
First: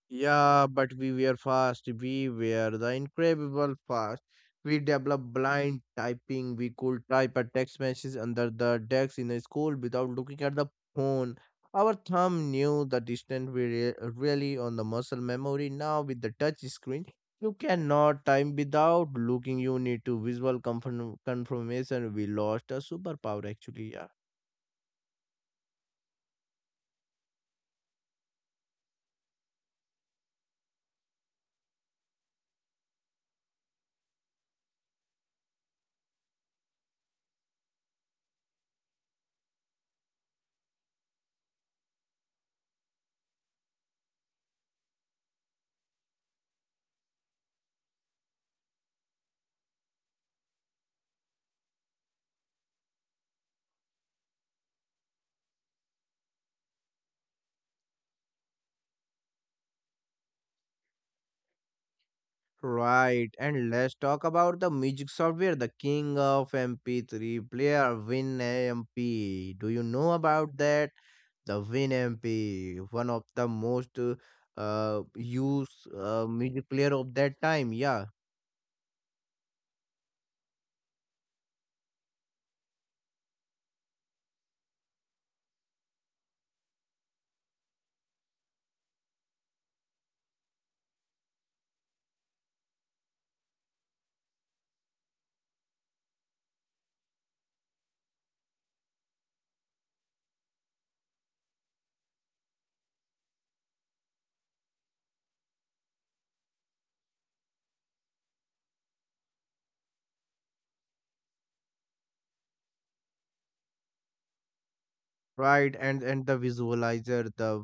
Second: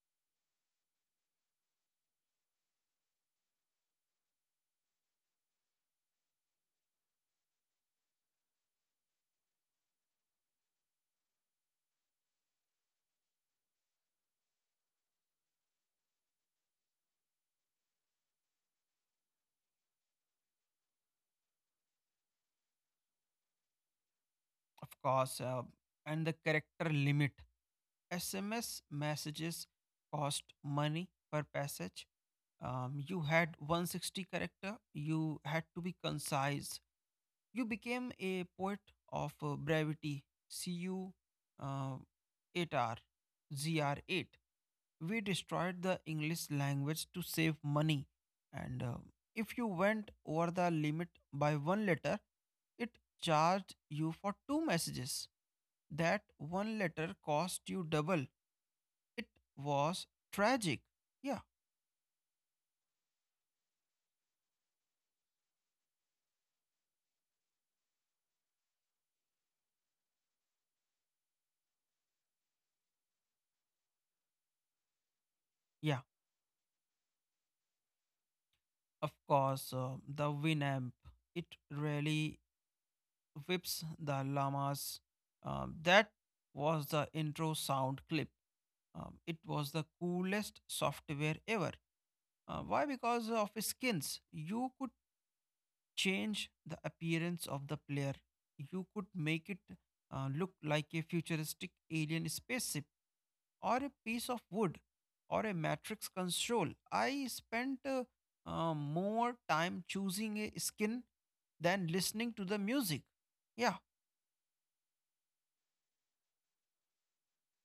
Speaker 1: Yeah, but we were fast. We were the incredible fast. We developed blind typing. We could type a text message under the desk in a school without looking at the phone. Our thumb knew the distance we really on the muscle memory. Now with the touch screen, you cannot time without looking. You need to visual confirmation. We lost a superpower actually. Yeah.
Speaker 2: of course. And the character limit. SMS messages cost money per passage. You had 160 character. You had to be concise. You became a poet of brevity. See you uh, 8 R. Z R 8. We destroyed the English language to save money. And If you went over the limit by one letter, it charged you for two messages. That one letter cost you double. It was tragic. Yeah,
Speaker 1: Right, and let's talk about the music software, the king of MP3 player, WinMP. Do you know about that? The WinMP, one of the most used
Speaker 2: yeah,
Speaker 1: music player of that time. Yeah,
Speaker 2: of course. The Winamp, it really whips the llamas. That was the intro sound clip. It was the coolest software ever. Why? Because of skins. You could change the appearance of the player. You could make it look like a futuristic alien spaceship, or a piece of wood, or a matrix console. I spent more time choosing a skin than listening to the music. Yeah,
Speaker 1: right. and the visualizer, the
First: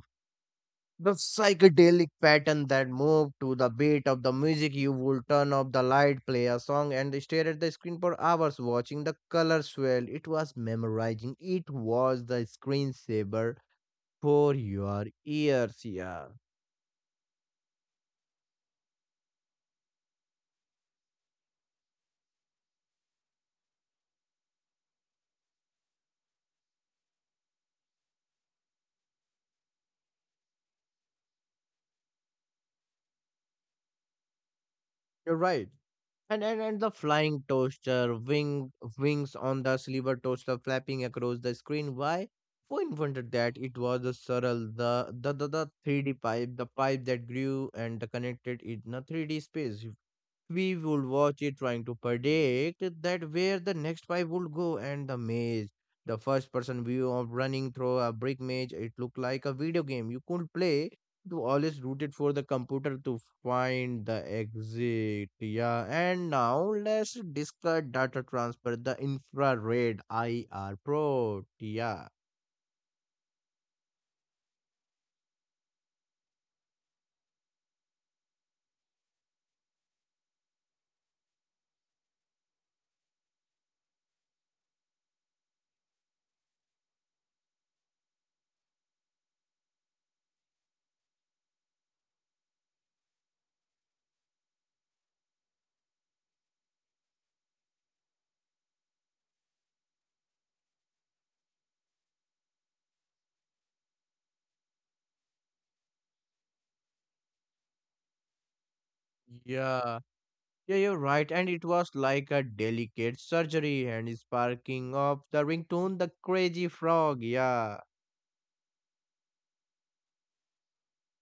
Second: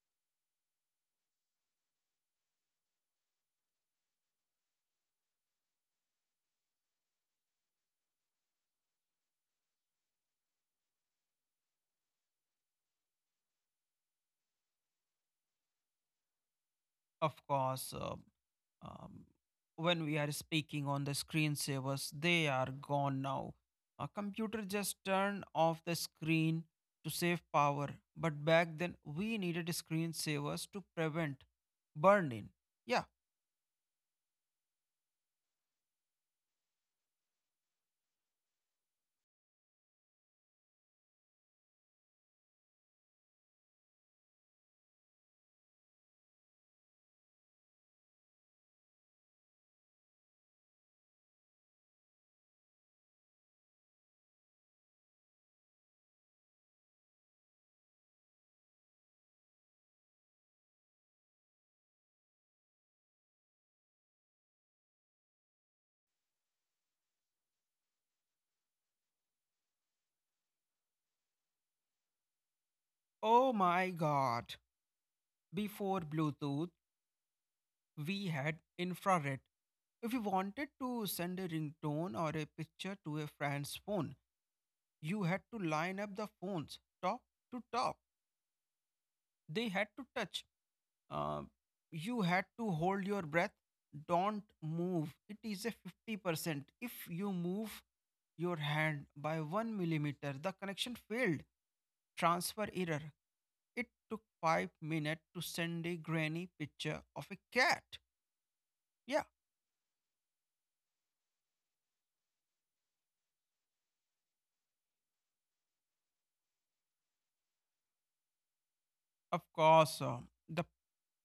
Speaker 1: The psychedelic pattern that moved to the beat of the music. You would turn off the light, play a song, and stare at the screen for hours watching the colors swell. It was memorizing, it was the screensaver for your ears. Yeah,
Speaker 2: of course, um, when we are speaking on the screensavers, they are gone now. A computer just turned off the screen to save power, but back then we needed screensavers to prevent burn in. Yeah,
Speaker 1: you're right. And the flying toaster, wings on the silver toaster flapping across the screen. Why? Who invented that? It was the Surreal, the 3D pipe, the pipe that grew and connected in a 3D space. We would watch it trying to predict that where the next five would go and the maze. The first person view of running through a brick maze, it looked like a video game you could play. You always rooted for the computer to find the exit. Yeah, and now let's discuss data transfer, the infrared IR pro. Yeah.
Speaker 2: oh my god. Before Bluetooth, we had infrared. If you wanted to send a ringtone or a picture to a friend's phone, you had to line up the phones top to top. They had to touch. Uh, you had to hold your breath. Don't move. It is a 50%. If you move your hand by one millimeter, the connection failed. Transfer error. It took 5 minutes to send a grainy picture of a cat. Yeah,
Speaker 1: Yeah. Yeah, you're right. And it was like a delicate surgery and sparking of the ringtone, the crazy frog. Yeah,
Speaker 2: of course. um, the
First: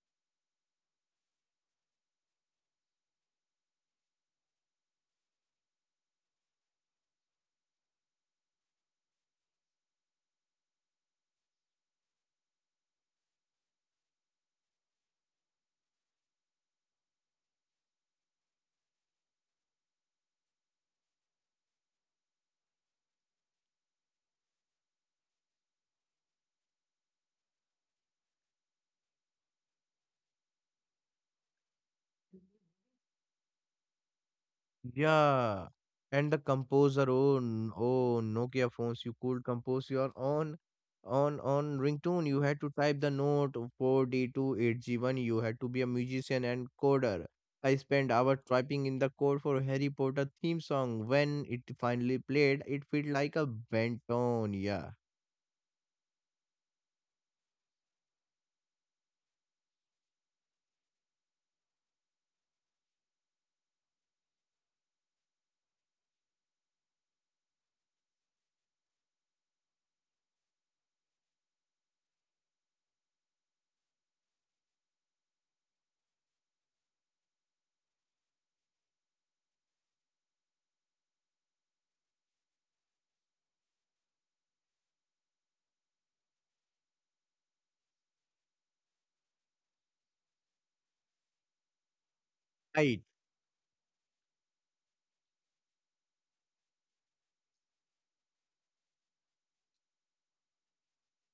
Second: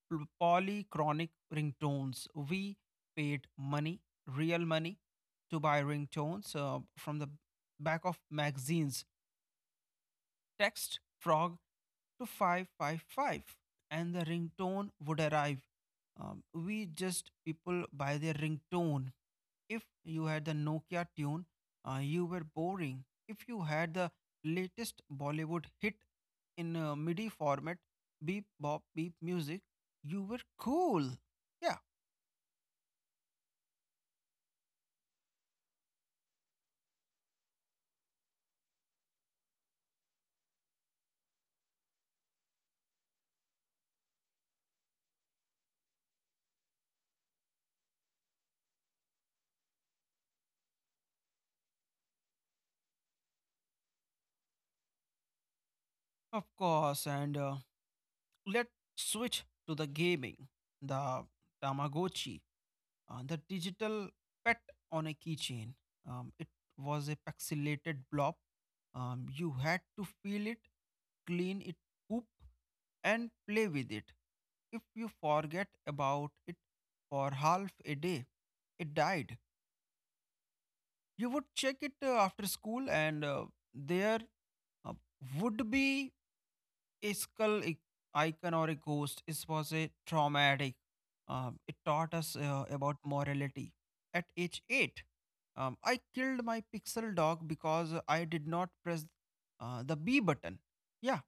Speaker 2: pl- polychronic ringtones. We paid money, real money, to buy ringtones from the back of magazines. Text frog to 555 and the ringtone would arrive. We just people by their ringtone. If you had the Nokia tune, you were boring. If you had the latest Bollywood hit in MIDI format, beep bop beep music, you were cool. Yeah,
Speaker 1: yeah. And the composer, oh, Nokia phones, you could compose your own on ringtone. You had to type the note 4D2 8G1. You had to be a musician and coder. I spent hours typing in the code for Harry Potter theme song. When it finally played, it felt like a bent tone. Yeah,
Speaker 2: of course. And Let's switch to the gaming, the Tamagotchi. The digital pet on a keychain. It was a pixelated blob. You had to feel it, clean it, poop, and play with it. If you forget about it for half a day, it died. You would check it after school, and there uh, would be a icon or a ghost. It was a traumatic. It taught us
Speaker 1: right.
Speaker 2: about morality at age 8. I killed my pixel dog because I did not press the B button. Yeah,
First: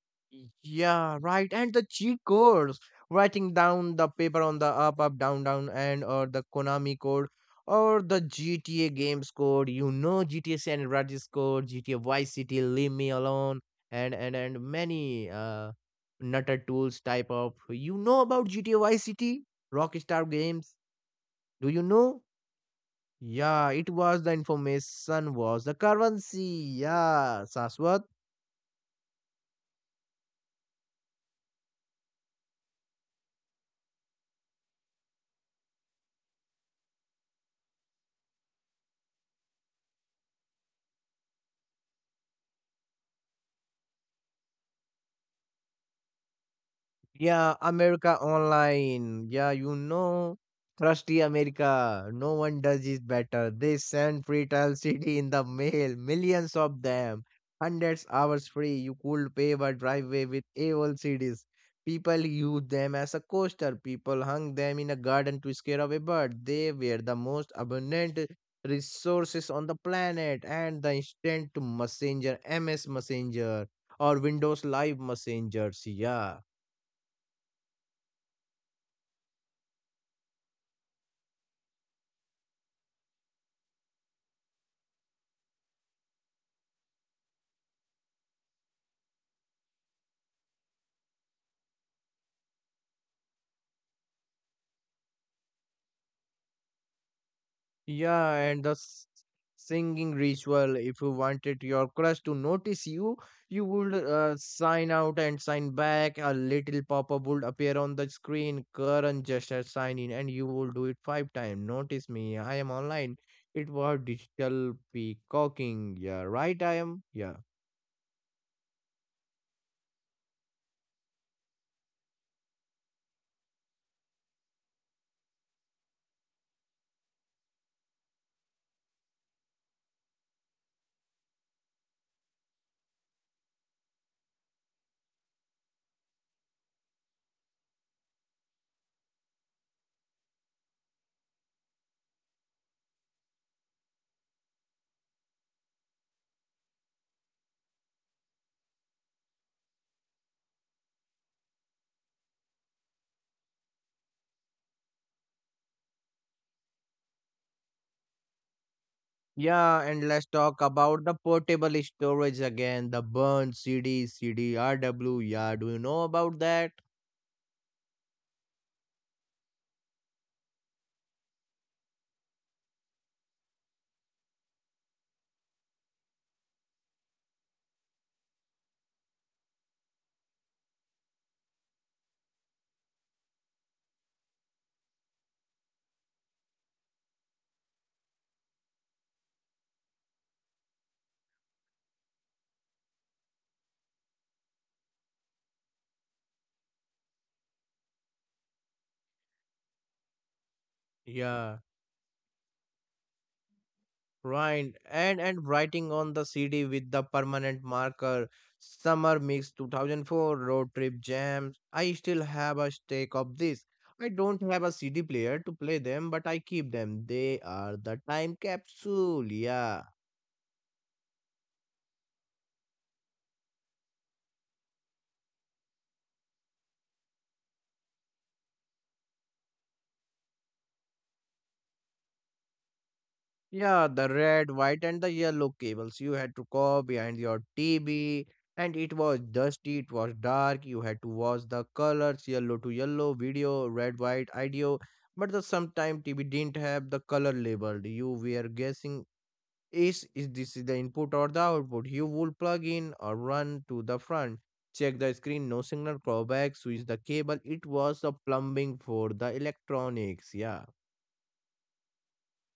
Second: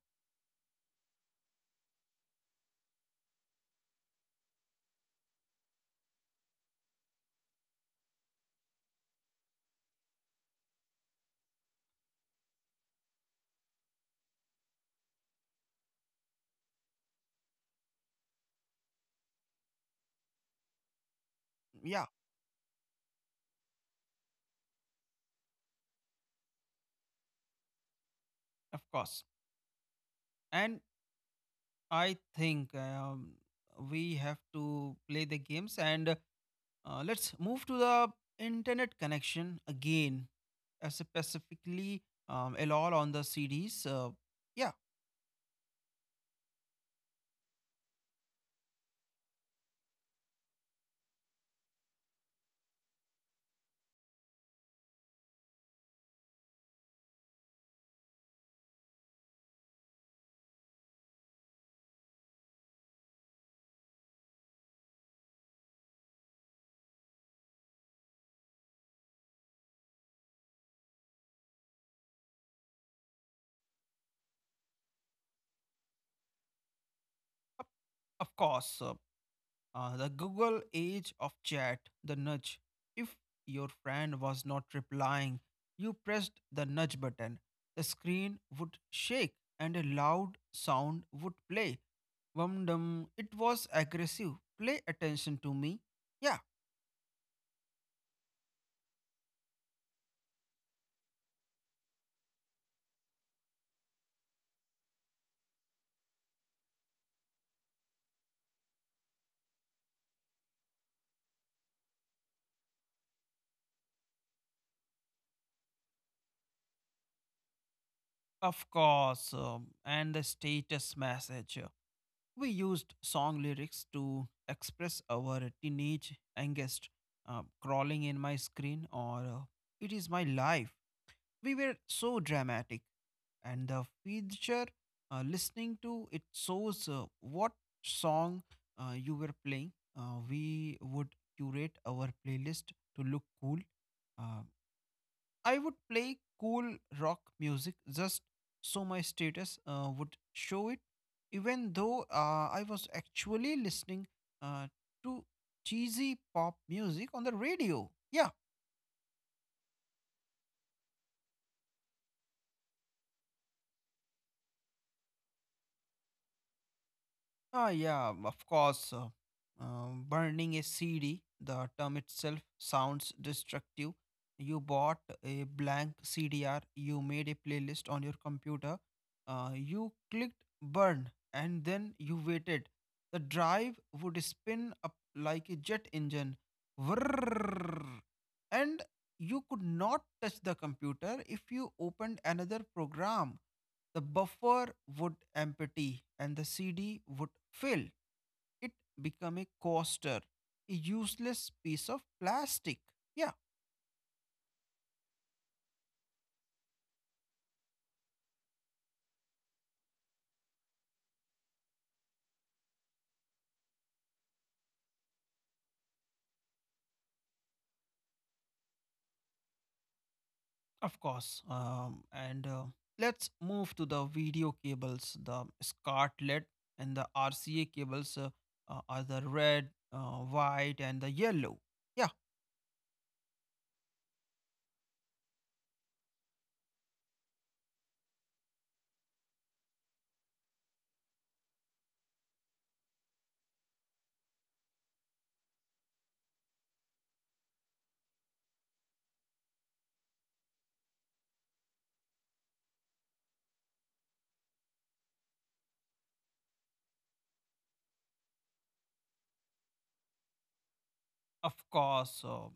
Speaker 1: Yeah, right. And the cheat codes, writing down the paper on the up, up, down, down, and or the Konami code or the GTA games code. You know GTA San Andreas code, GTA Vice City, Leave Me Alone, and many nutter tools type of. You know about GTA Vice City, Rockstar Games? Do you
Speaker 2: yeah,
Speaker 1: know? Yeah, it was the information was the currency. Yeah, Saswat.
Speaker 2: of course. And I think we have to play the games, and let's move to the internet connection again, specifically LOL on the CDs. Yeah,
Speaker 1: Yeah, America Online. Yeah, trusty America. No one does it better. They send free trial CD in the mail, millions of them, hundreds hours free. You could pave a driveway with AOL CDs. People use them as a coaster. People hung them in a garden to scare away birds. They were the most abundant resources on the planet, and the instant messenger, MS Messenger, or Windows Live Messengers. Yeah.
Speaker 2: of of course. The Google age of chat, the nudge. If your friend was not replying, you pressed the nudge button. The screen would shake and a loud sound would play. Wum dum. It was aggressive. Play attention to me. Yeah,
Speaker 1: Yeah, and the singing ritual. If you wanted your crush to notice you, you would sign out and sign back. A little pop up would appear on the screen. Current gesture sign in, and you will do it five times. Notice me, I am online. It was digital peacocking. Yeah, right, I am. Yeah.
Speaker 2: of course. And the status message. We used song lyrics to express our teenage angst, crawling in my screen, or it is my life. We were so dramatic. And the feature, listening to it shows what song you were playing. We would curate our playlist to look cool. uh, I would play cool rock music just so my status would show it, even though I was actually listening uh, to cheesy pop music on the radio. Yeah,
Speaker 1: Yeah, and let's talk about the portable storage again. The burn CD, CD, RW. Yeah, do you know about that?
Speaker 2: ah, yeah, of course. Burning a CD, the term itself sounds destructive. You bought a blank CDR, you made a playlist on your computer, you clicked burn, and then you waited. The drive would spin up like a jet engine. Whirr, and you could not touch the computer. If you opened another program, the buffer would empty and the CD would fill. It become a coaster, a useless
Speaker 1: Yeah.
Speaker 2: piece of plastic. Yeah,
Speaker 1: Right, and writing on the CD with the permanent marker, summer mix 2004 road trip jams. I still have a stack of this. I don't have a CD player to play them, but I keep them. They are the time capsule. Yeah.
Speaker 2: of course. And Let's move to the video cables, the scartlet and the RCA cables are the red, white, and the yellow. Yeah,
Speaker 1: Yeah, the red, white, and the yellow cables you had to go behind your TV. And it was dusty, it was dark, you had to watch the colors yellow to yellow video, red, white, ideo. But the sometime TV didn't have the color labeled. You were guessing is this is the input or the output. You would plug in or run to the front, check the screen, no signal, call back, switch the cable. It was the plumbing for the electronics, yeah.
Speaker 2: of course.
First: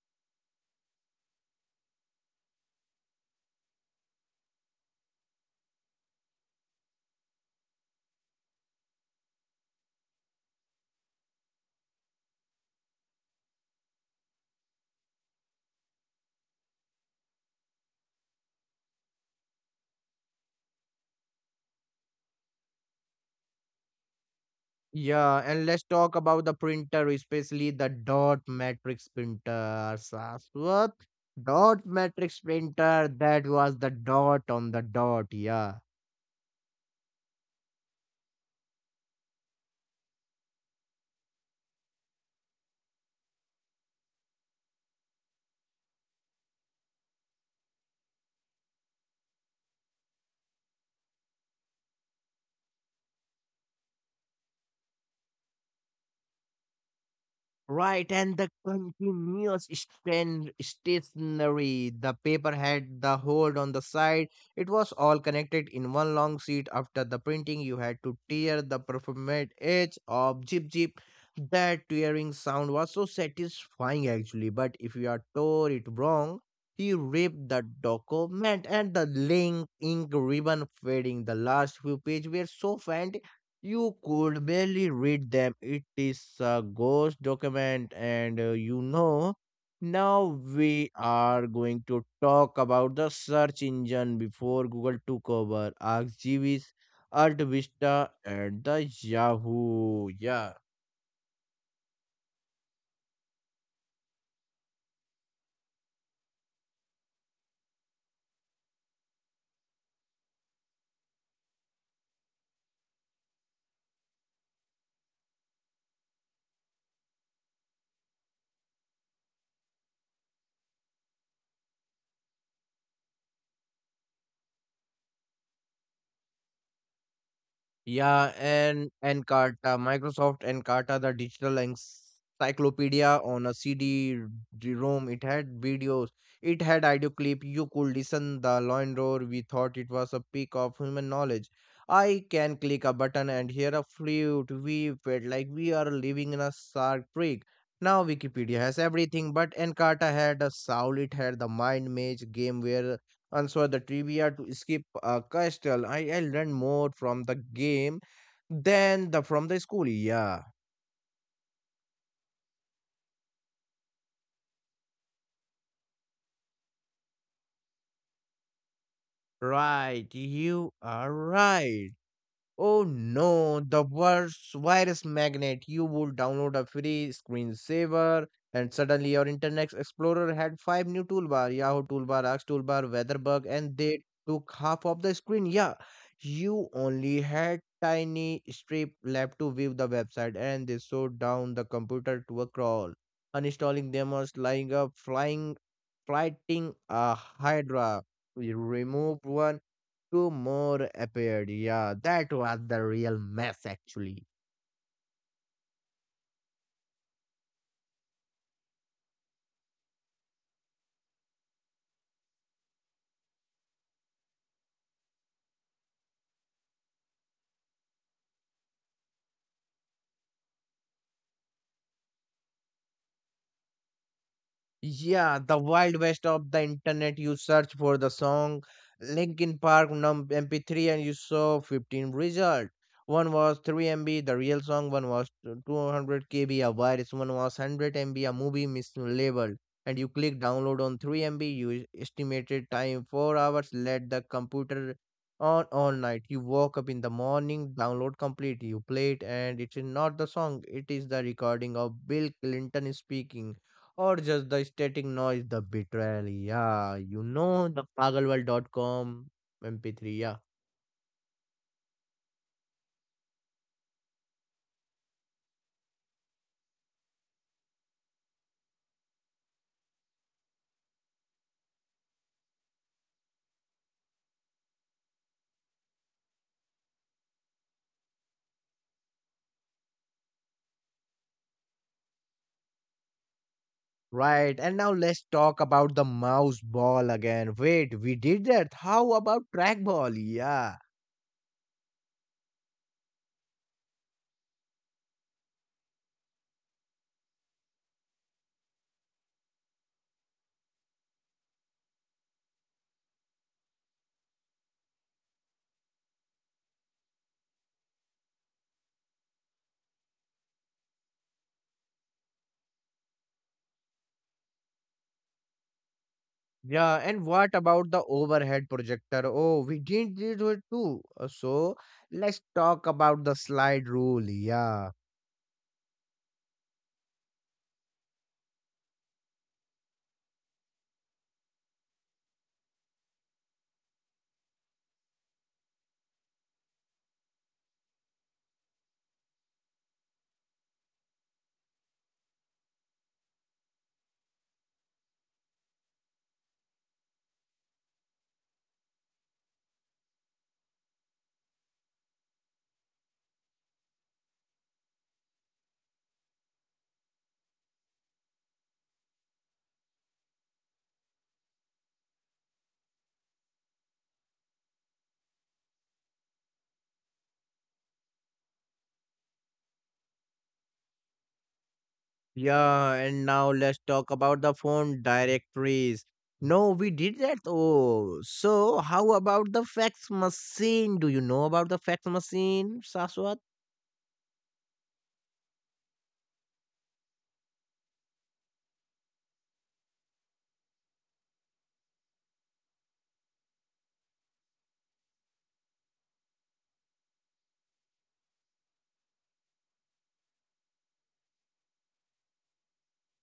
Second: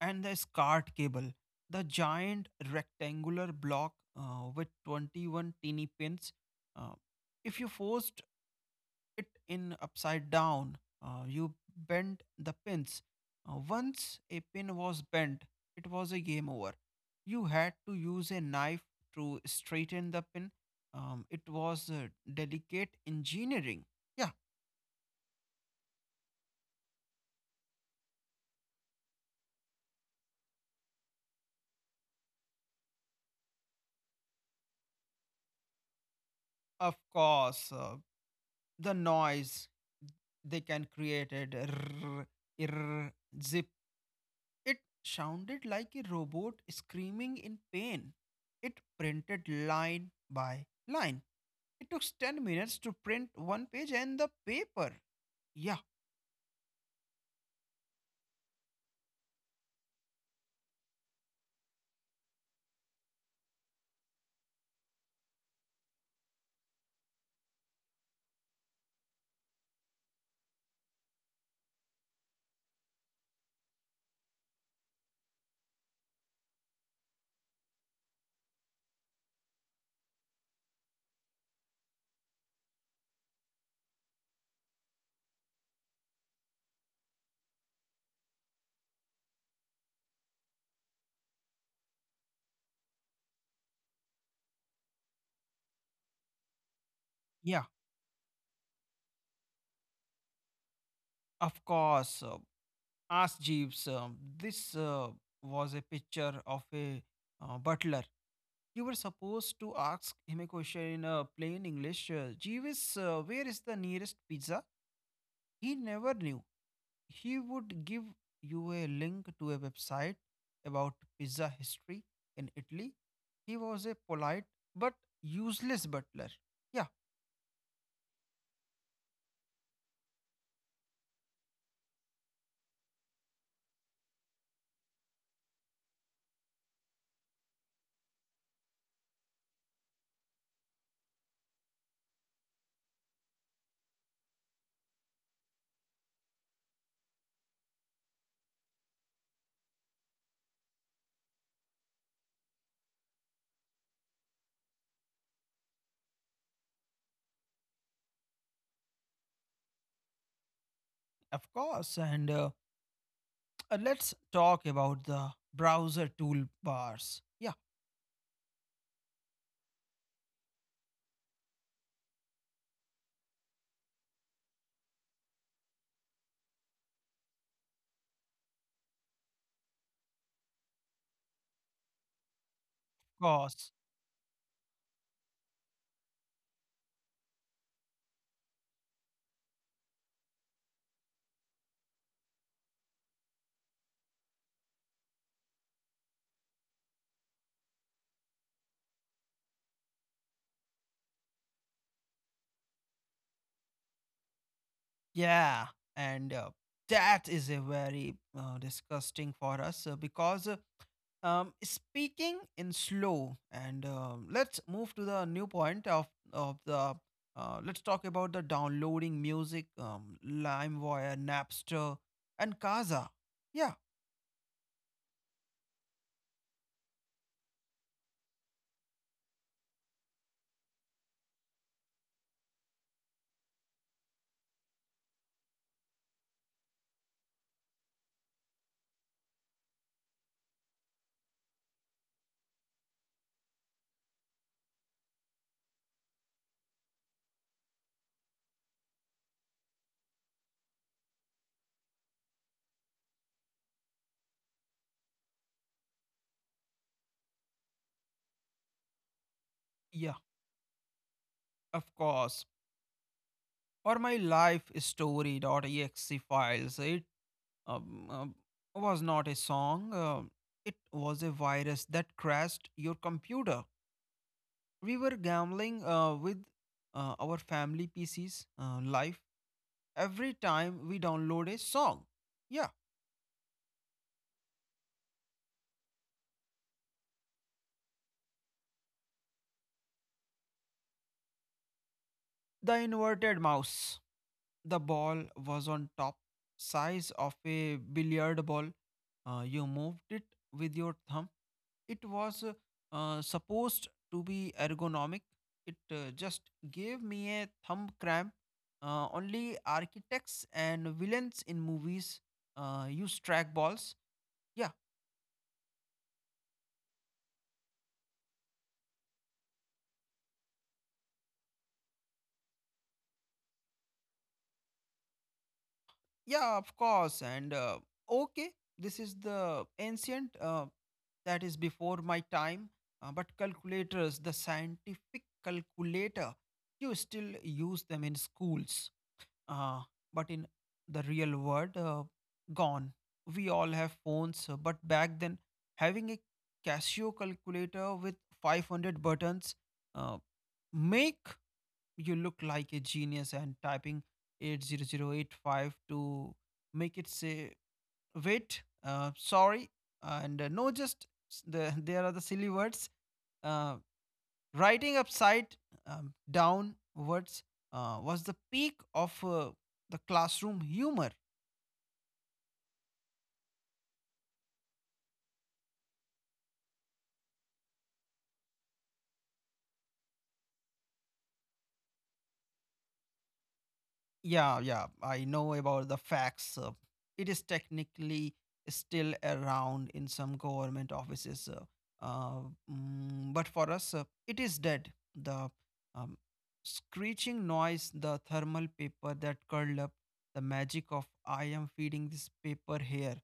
Speaker 2: And the SCART cable, the giant rectangular block with 21 teeny pins. Uh, if you forced it in upside down, you bent the pins. Once a pin was bent, it was a game over. You had to use a knife to straighten the pin. It was delicate engineering. Yeah,
Speaker 1: Yeah, and let's talk about the printer, especially the dot matrix printer. Saswat, dot matrix printer, that was the dot on the dot. Yeah.
Speaker 2: of course. The noise they can create it. Rrr, irr, zip. It sounded like a robot screaming in pain. It printed line by line. It took 10 minutes to print one page and the paper. Yeah,
Speaker 1: Right, and the continuous strand stationery. The paper had the hold on the side. It was all connected in one long sheet. After the printing, you had to tear the perforated edge of jip jip. That tearing sound was so satisfying actually, but if you are tore it wrong, you ripped the document and the link ink ribbon fading. The last few pages were so faint you could barely read them. It is a ghost document, and now we are going to talk about the search engine before Google took over ArcGIS, Alt
Speaker 2: yeah,
Speaker 1: Vista, and the Yahoo. Yeah.
Speaker 2: of course. Ask Jeeves. This was a picture of a butler. You were supposed to ask him a question in plain English. Jeeves, where is the nearest pizza? He never knew. He would give you a link to a website about pizza history in Italy. He was a polite but useless butler. Yeah,
Speaker 1: Yeah, and Encarta, Microsoft Encarta, the digital encyclopedia on a CD ROM. It had videos, it had audio clip. You could listen the lion roar. We thought it was a peak of human knowledge. I can click a button and hear a flute. We felt like we are living in a shark creek. Now Wikipedia has everything, but Encarta had a soul. It had the mind maze game where answer the trivia to escape a castle. I learned more from the game than the from the school. Yeah,
Speaker 2: of course. And let's talk about the browser toolbars. Yeah,
Speaker 1: right. You are right. Oh no, the worst virus magnet. You would download a free screensaver, and suddenly your Internet Explorer had five new toolbar, Yahoo toolbar, Axe toolbar,
Speaker 2: of
Speaker 1: Weatherbug,
Speaker 2: course.
Speaker 1: and they took half of the screen. Yeah, you only had tiny strip left to view the website, and they slowed down the computer to a crawl, uninstalling them or lying up, flying, fighting a Hydra. We removed one. Two more appeared. Yeah, that was the real mess actually.
Speaker 2: Yeah, and that is a very disgusting for us because speaking in slow, and let's move to the new point of the. Let's talk about the downloading music, LimeWire, Napster, and Kaza. Yeah,
Speaker 1: Yeah, the wild west of the internet. You search for the song Linkin Park num MP3 and you saw 15 result. One was 3 MB, the real song. One was 200 KB, a virus. One was 100 MB, a movie mislabeled. And you click download on 3 MB. You estimated time 4 hours. Let the computer on all night. You woke up in the morning, download complete. You play it, and it is not the song. It is the recording of Bill Clinton speaking or just the static noise, the betrayal. Yeah, you know the pagalworld.com
Speaker 2: yeah,
Speaker 1: MP3. Yeah,
Speaker 2: of course. Or my life story.exe files. It um, um, was not a song. It was a virus that crashed your computer. We were gambling with our family PCs, life every time we download a song. Yeah,
Speaker 1: right. And now let's talk about the mouse ball again. Wait, we did that. How about trackball? Yeah.
Speaker 2: the inverted mouse. The ball was on top, size of a billiard ball. You moved it with your thumb. It was supposed to be ergonomic. It just gave me a thumb cramp. Only architects and villains in movies use trackballs. Yeah,
Speaker 1: Yeah, and what about the overhead projector? Oh, we didn't do it too. So let's talk about the slide rule. Yeah.
Speaker 2: Yeah, of course. And Okay, this is the ancient that is before my time. But calculators, the scientific calculator, you still use them in schools. Uh, but in the real world, gone. We all have phones, but back then, having a Casio calculator with 500 buttons uh, make you look like a genius and typing 80085 to make it say, wait, sorry. And no, just the, there are the silly words. Uh, Writing upside down words was the peak of the classroom humor.
Speaker 1: Yeah, and now let's talk about the phone directories. No, we did that. Oh, so how about the fax machine? Do you know about the fax machine, Saswat?
Speaker 2: Yeah, I know about the facts. It is technically still around in some government offices, uh, mm, but for us, it is dead. The um, screeching noise, the thermal paper that curled up, the magic of I am feeding this paper here,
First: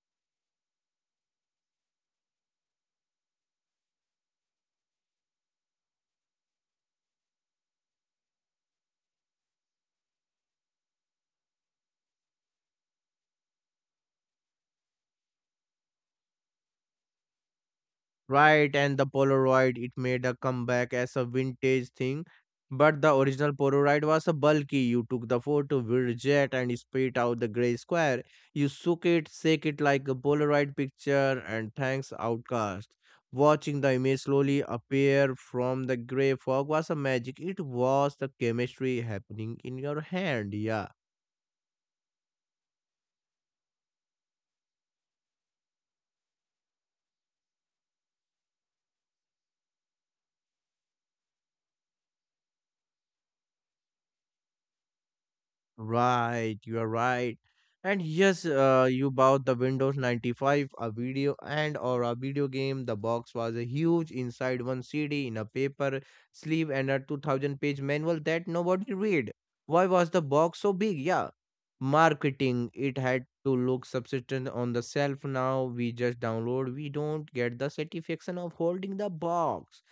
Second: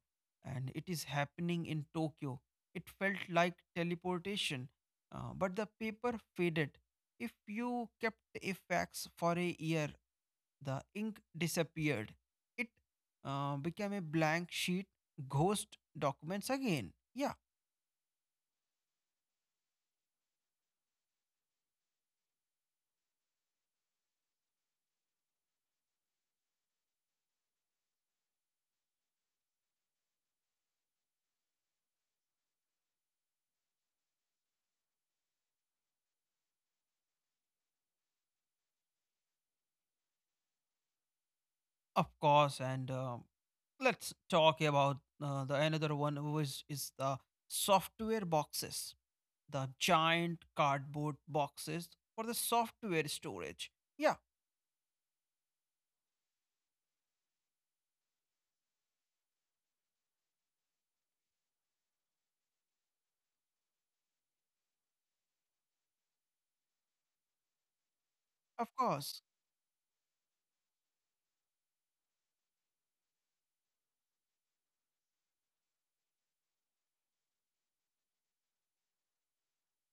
Speaker 2: and it is happening in Tokyo. It felt like teleportation, but the paper faded. If you kept a fax for a year, the ink disappeared. It became a blank sheet, ghost documents again. Yeah,
Speaker 1: Right, and the Polaroid, it made a comeback as a vintage thing. But the original Polaroid was a bulky. You took the photo, with jet, and spit out the gray square. You shook it, shake it like a Polaroid picture, and thanks, outcast. Watching the image slowly appear from the gray fog was a magic. It was the chemistry happening in your hand, yeah.
Speaker 2: of course. And let's talk about the another one which is the software boxes, the giant cardboard boxes for the software storage. Yeah,
Speaker 1: Right, you are right. And yes, you bought the Windows 95, a video and or a video game. The box was a huge inside one CD in a paper sleeve and a 2000 page manual that
Speaker 2: of
Speaker 1: nobody
Speaker 2: course,
Speaker 1: read. Why was the box so big? Yeah. Marketing, it had to look subsistent on the shelf now. We just download, we don't get the satisfaction of holding the box.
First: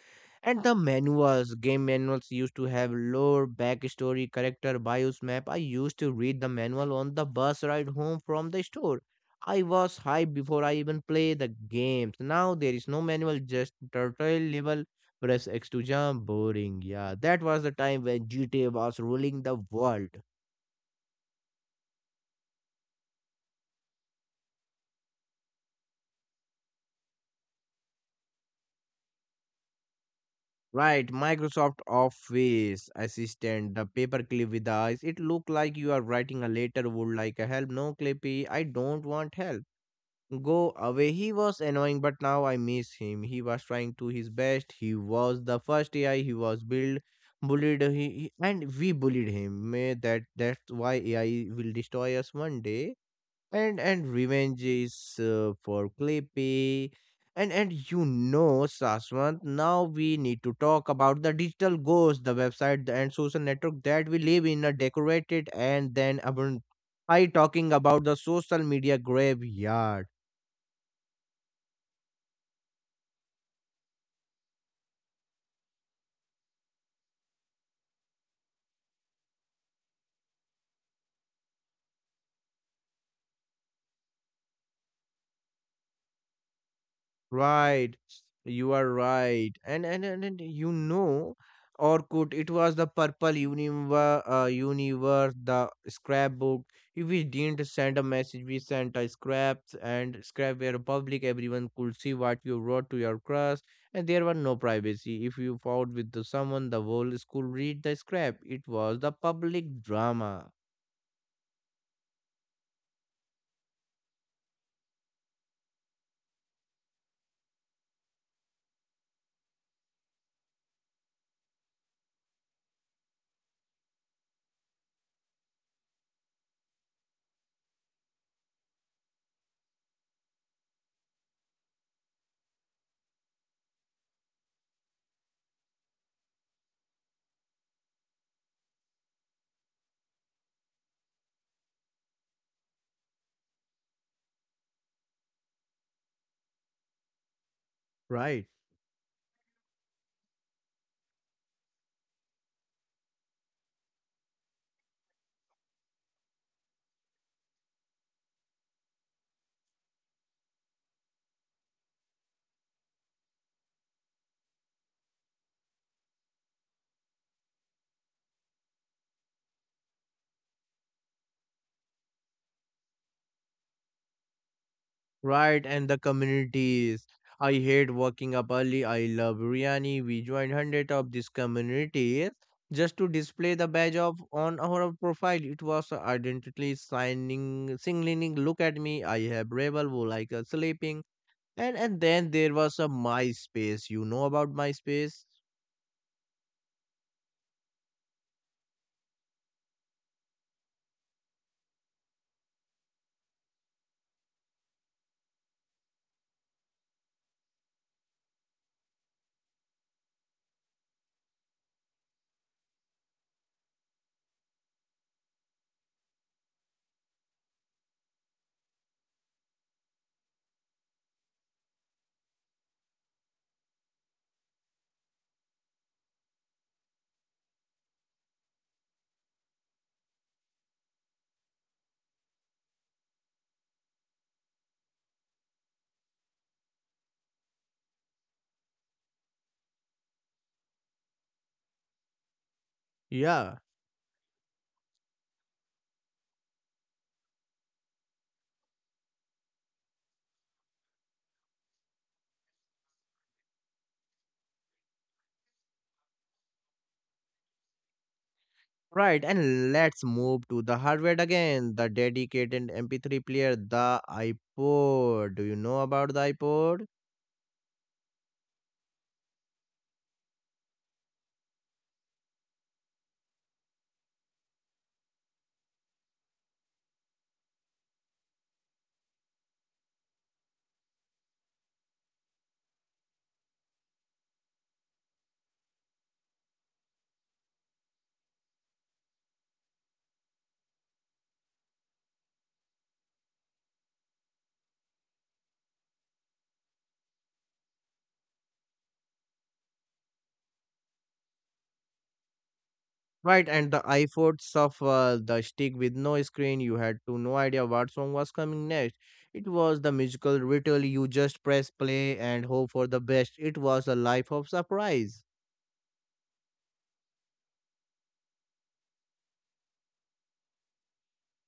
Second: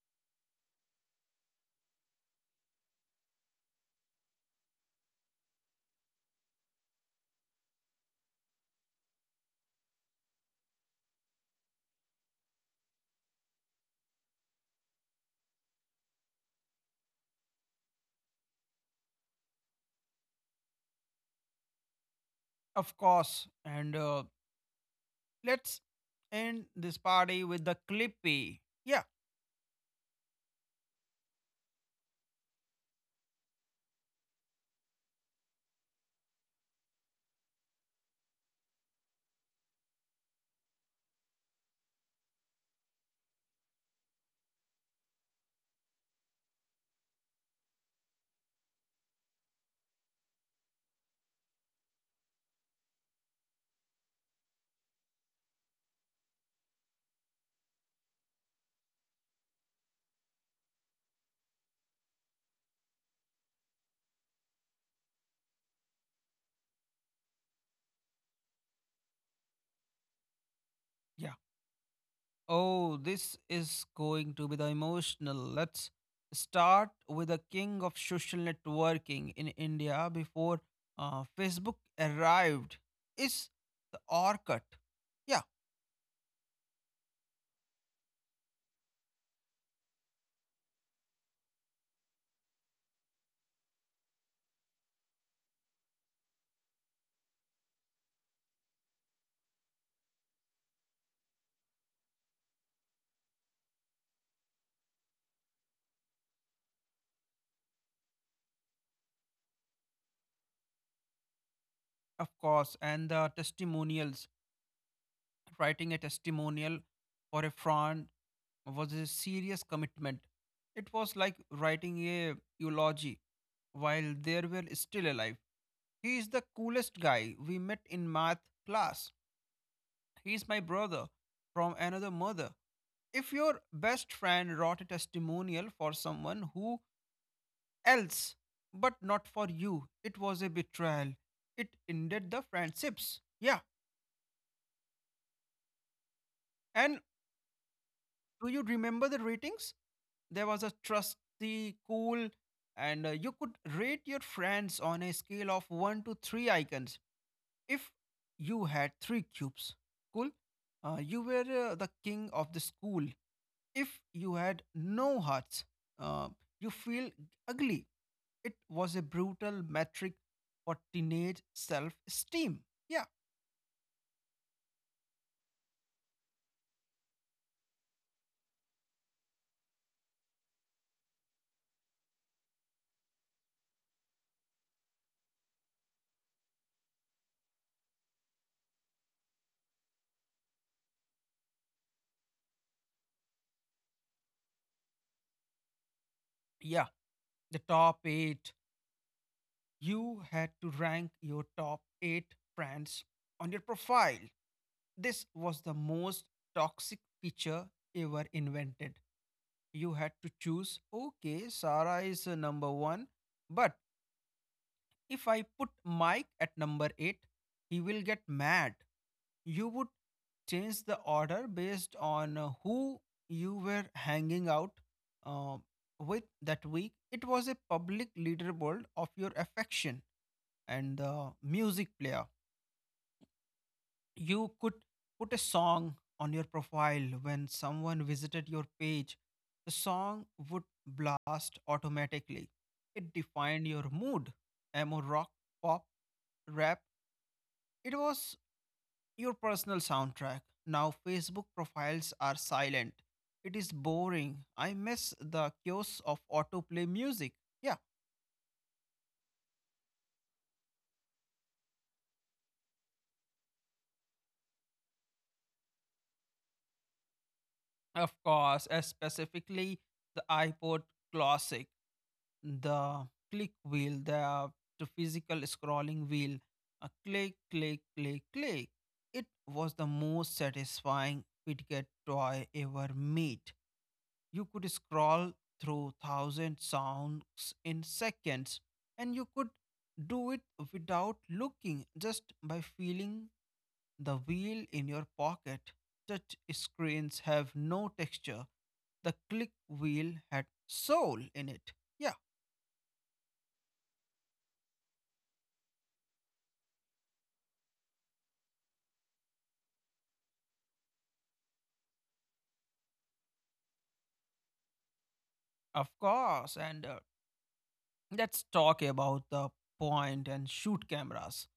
Speaker 1: And the manuals, game manuals used to have lore, backstory, character, bios, map. I used to read the manual on the bus ride home from the store. I was hyped before I even play the games. Now there is no manual, just turtle level, press X to jump, boring. Yeah, that was the time when GTA was ruling the world.
Speaker 2: of course. And let's end this party with the Clippy. Yeah.
Speaker 1: Right, Microsoft Office Assistant, the paperclip with the eyes. It looked like you are writing a letter would like a help. No, Clippy, I don't want help. Go away. He was annoying, but now I miss him. He was trying to his best. He was the first AI. He was built, bullied, and we bullied him. May that's why AI will destroy us one day. And revenge is for Clippy. And you know, Saswant, now we need to talk about the digital ghost, the website and social network that we live in a decorated and then abandoned. I talking about the social media graveyard.
Speaker 2: Yeah. Oh, this is going to be the emotional. Let's start with the king of social networking in India before Facebook arrived. Is the Orkut? Yeah,
Speaker 1: Right. You are right. And you know, Orkut, it was the purple universe, the scrapbook. If we didn't send a message, we sent a scraps and scrap were public. Everyone could see what you wrote to your crush, and there was no privacy. If you fought with the someone, the whole school read the scrap. It was the public drama,
Speaker 2: of course. And the testimonials. Writing a testimonial for a friend was a serious commitment. It was like writing a eulogy while they were still alive. He is the coolest guy we met in math class. He's my brother from another mother. If your best friend wrote a testimonial for someone who else, but not for you, it was a betrayal. It ended the friendships. Yeah. And
Speaker 1: right?
Speaker 2: do you remember the ratings? There was a trusty, cool, and you could rate your friends on a scale of 1 to 3 icons. If you had 3 cubes, cool, you were the king of the school. If you had no hearts, uh, you feel ugly. It was a brutal metric for teenage self esteem. Yeah,
Speaker 1: Right, and the communities. I hate waking up early. I love biryani. We joined hundred of these communities just to display the badge of on our profile. It was identity signing, signaling. Look at me. I have rebel who like sleeping. And then there was a MySpace. You know about MySpace?
Speaker 2: yeah. The top eight. You had to rank your top eight friends on your profile. This was the most toxic feature ever invented. You had to choose, okay, Sarah is number one, but if I put Mike at number 8, he will get mad. You would change the order based on who you were hanging out uh, with that week. It was a public leaderboard of your affection and the music player. You could put a song on your profile when someone visited your page. The song would blast automatically. It
Speaker 1: Yeah.
Speaker 2: defined your mood. Emo rock, pop, rap, it was your personal soundtrack. Now Facebook profiles are silent. It is boring. I miss the chaos of autoplay music. Yeah,
Speaker 1: Right, and let's move to the hardware again. The dedicated MP3 player, the iPod. Do you know about the iPod?
Speaker 2: of course, specifically the iPod Classic, the click wheel, the physical scrolling wheel. A click, click, click, click. It was the most satisfying fidget toy ever made. You could scroll through thousand songs in seconds and you could do it without looking just by feeling the wheel in your pocket. Touch screens have no texture. The click wheel had soul in it. Yeah,
Speaker 1: Right, and the efforts of the stick with no screen, you had to no idea what song was coming next. It was the musical ritual, you just press play and hope for the best. It was a life of surprise.
Speaker 2: of course. And Let's talk about the point and shoot cameras.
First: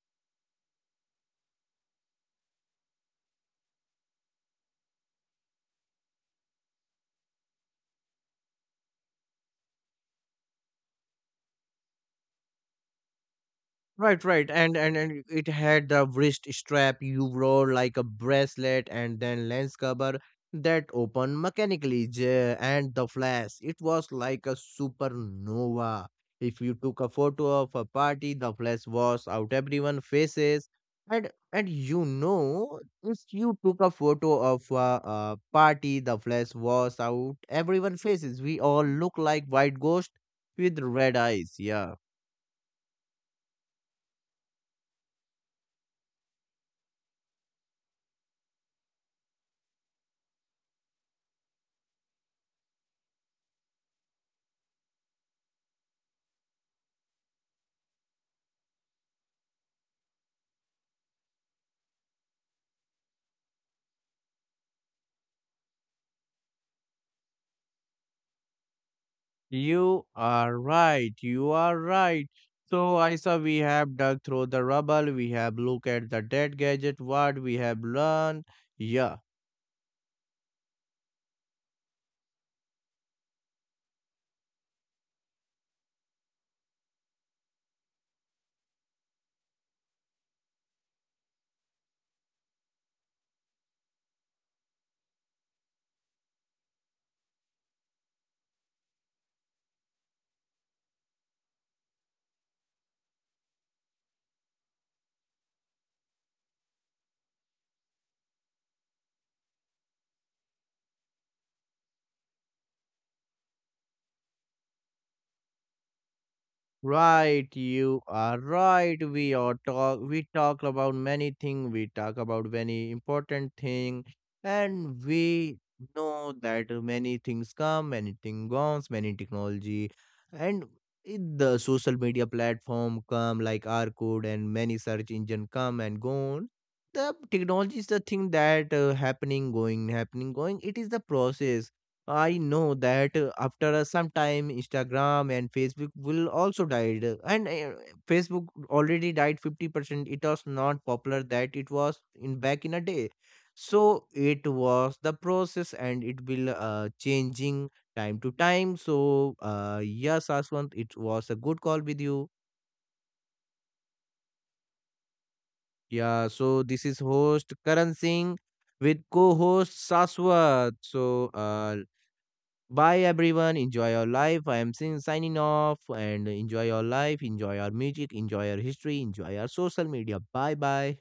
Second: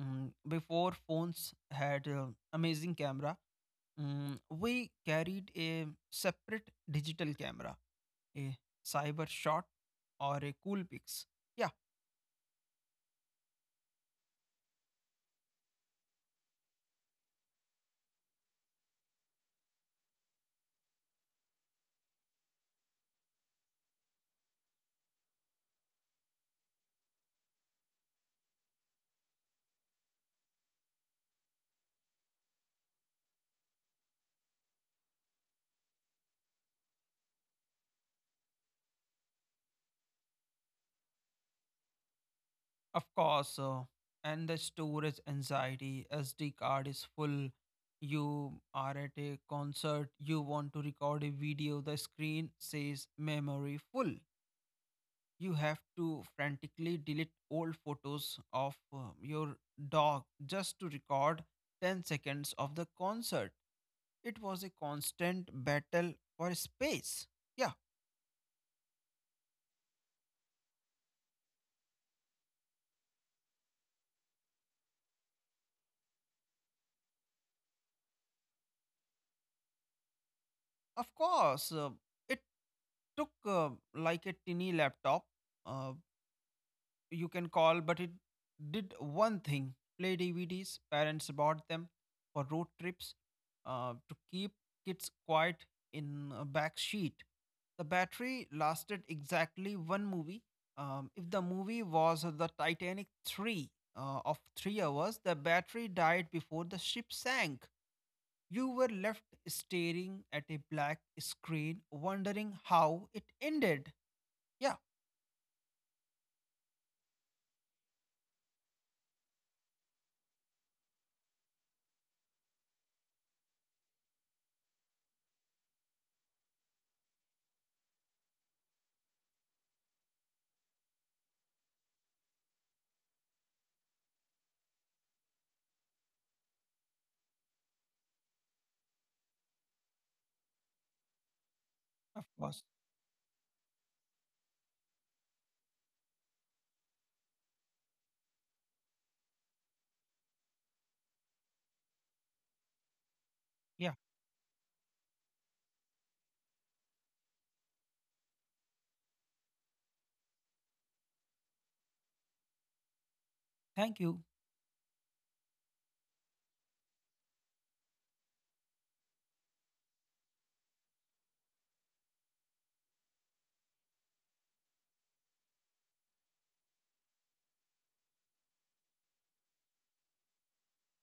Speaker 2: Mm, before phones had amazing camera, mm, we carried a separate digital camera, a cyber shot, or a cool pics. Yeah,
Speaker 1: Right, right, and it had the wrist strap you wore like a bracelet, and then lens cover that opened mechanically, and the flash. It was like a supernova. If you took a photo of a party, the flash was out everyone's faces, and you know, if you took a photo of a party, the flash was out everyone's faces. We all look like white ghosts with red eyes. Yeah.
Speaker 2: of course. And the storage anxiety, SD card is full. You are at a concert, you want to record a video, the screen says memory full. You have to frantically delete old photos of your dog just to record 10 seconds of the concert. It was a constant battle for space. Yeah,
Speaker 1: You are right. You are right. So, Aisa, we have dug through the rubble. We have looked at the dead gadget. What we have learned. Yeah.
Speaker 2: of course. It took like a tiny laptop, uh, you can call, but it did one thing play DVDs. Parents bought them for road trips to keep kids quiet in a back seat. The battery lasted exactly one movie. If the movie was the Titanic 3 of 3 hours, the battery died before the ship sank. You were left staring at a black screen, wondering how it ended. Yeah,
Speaker 1: Right, you are right. We talk about many things, we talk about many important thing and we know that many things come, many things goes, many technology and the social media platform come like R code and many search engine come and gone. The technology is the thing that happening, going, happening, going. It is the process.
Speaker 2: of
Speaker 1: I
Speaker 2: course.
Speaker 1: know that after some time, Instagram and Facebook will also died, and Facebook already died 50%. It was not popular that it was in back in a day,
Speaker 2: Yeah,
Speaker 1: so it was the process, and it will changing time to time. So yes, Aswant, it was a good call with you.
Speaker 2: thank you.
Speaker 1: Yeah, so this is host Karan Singh with co-host Saswat. So bye everyone. Enjoy your life. I am signing off and enjoy your life, enjoy your music, enjoy your history, enjoy your social media. Bye bye.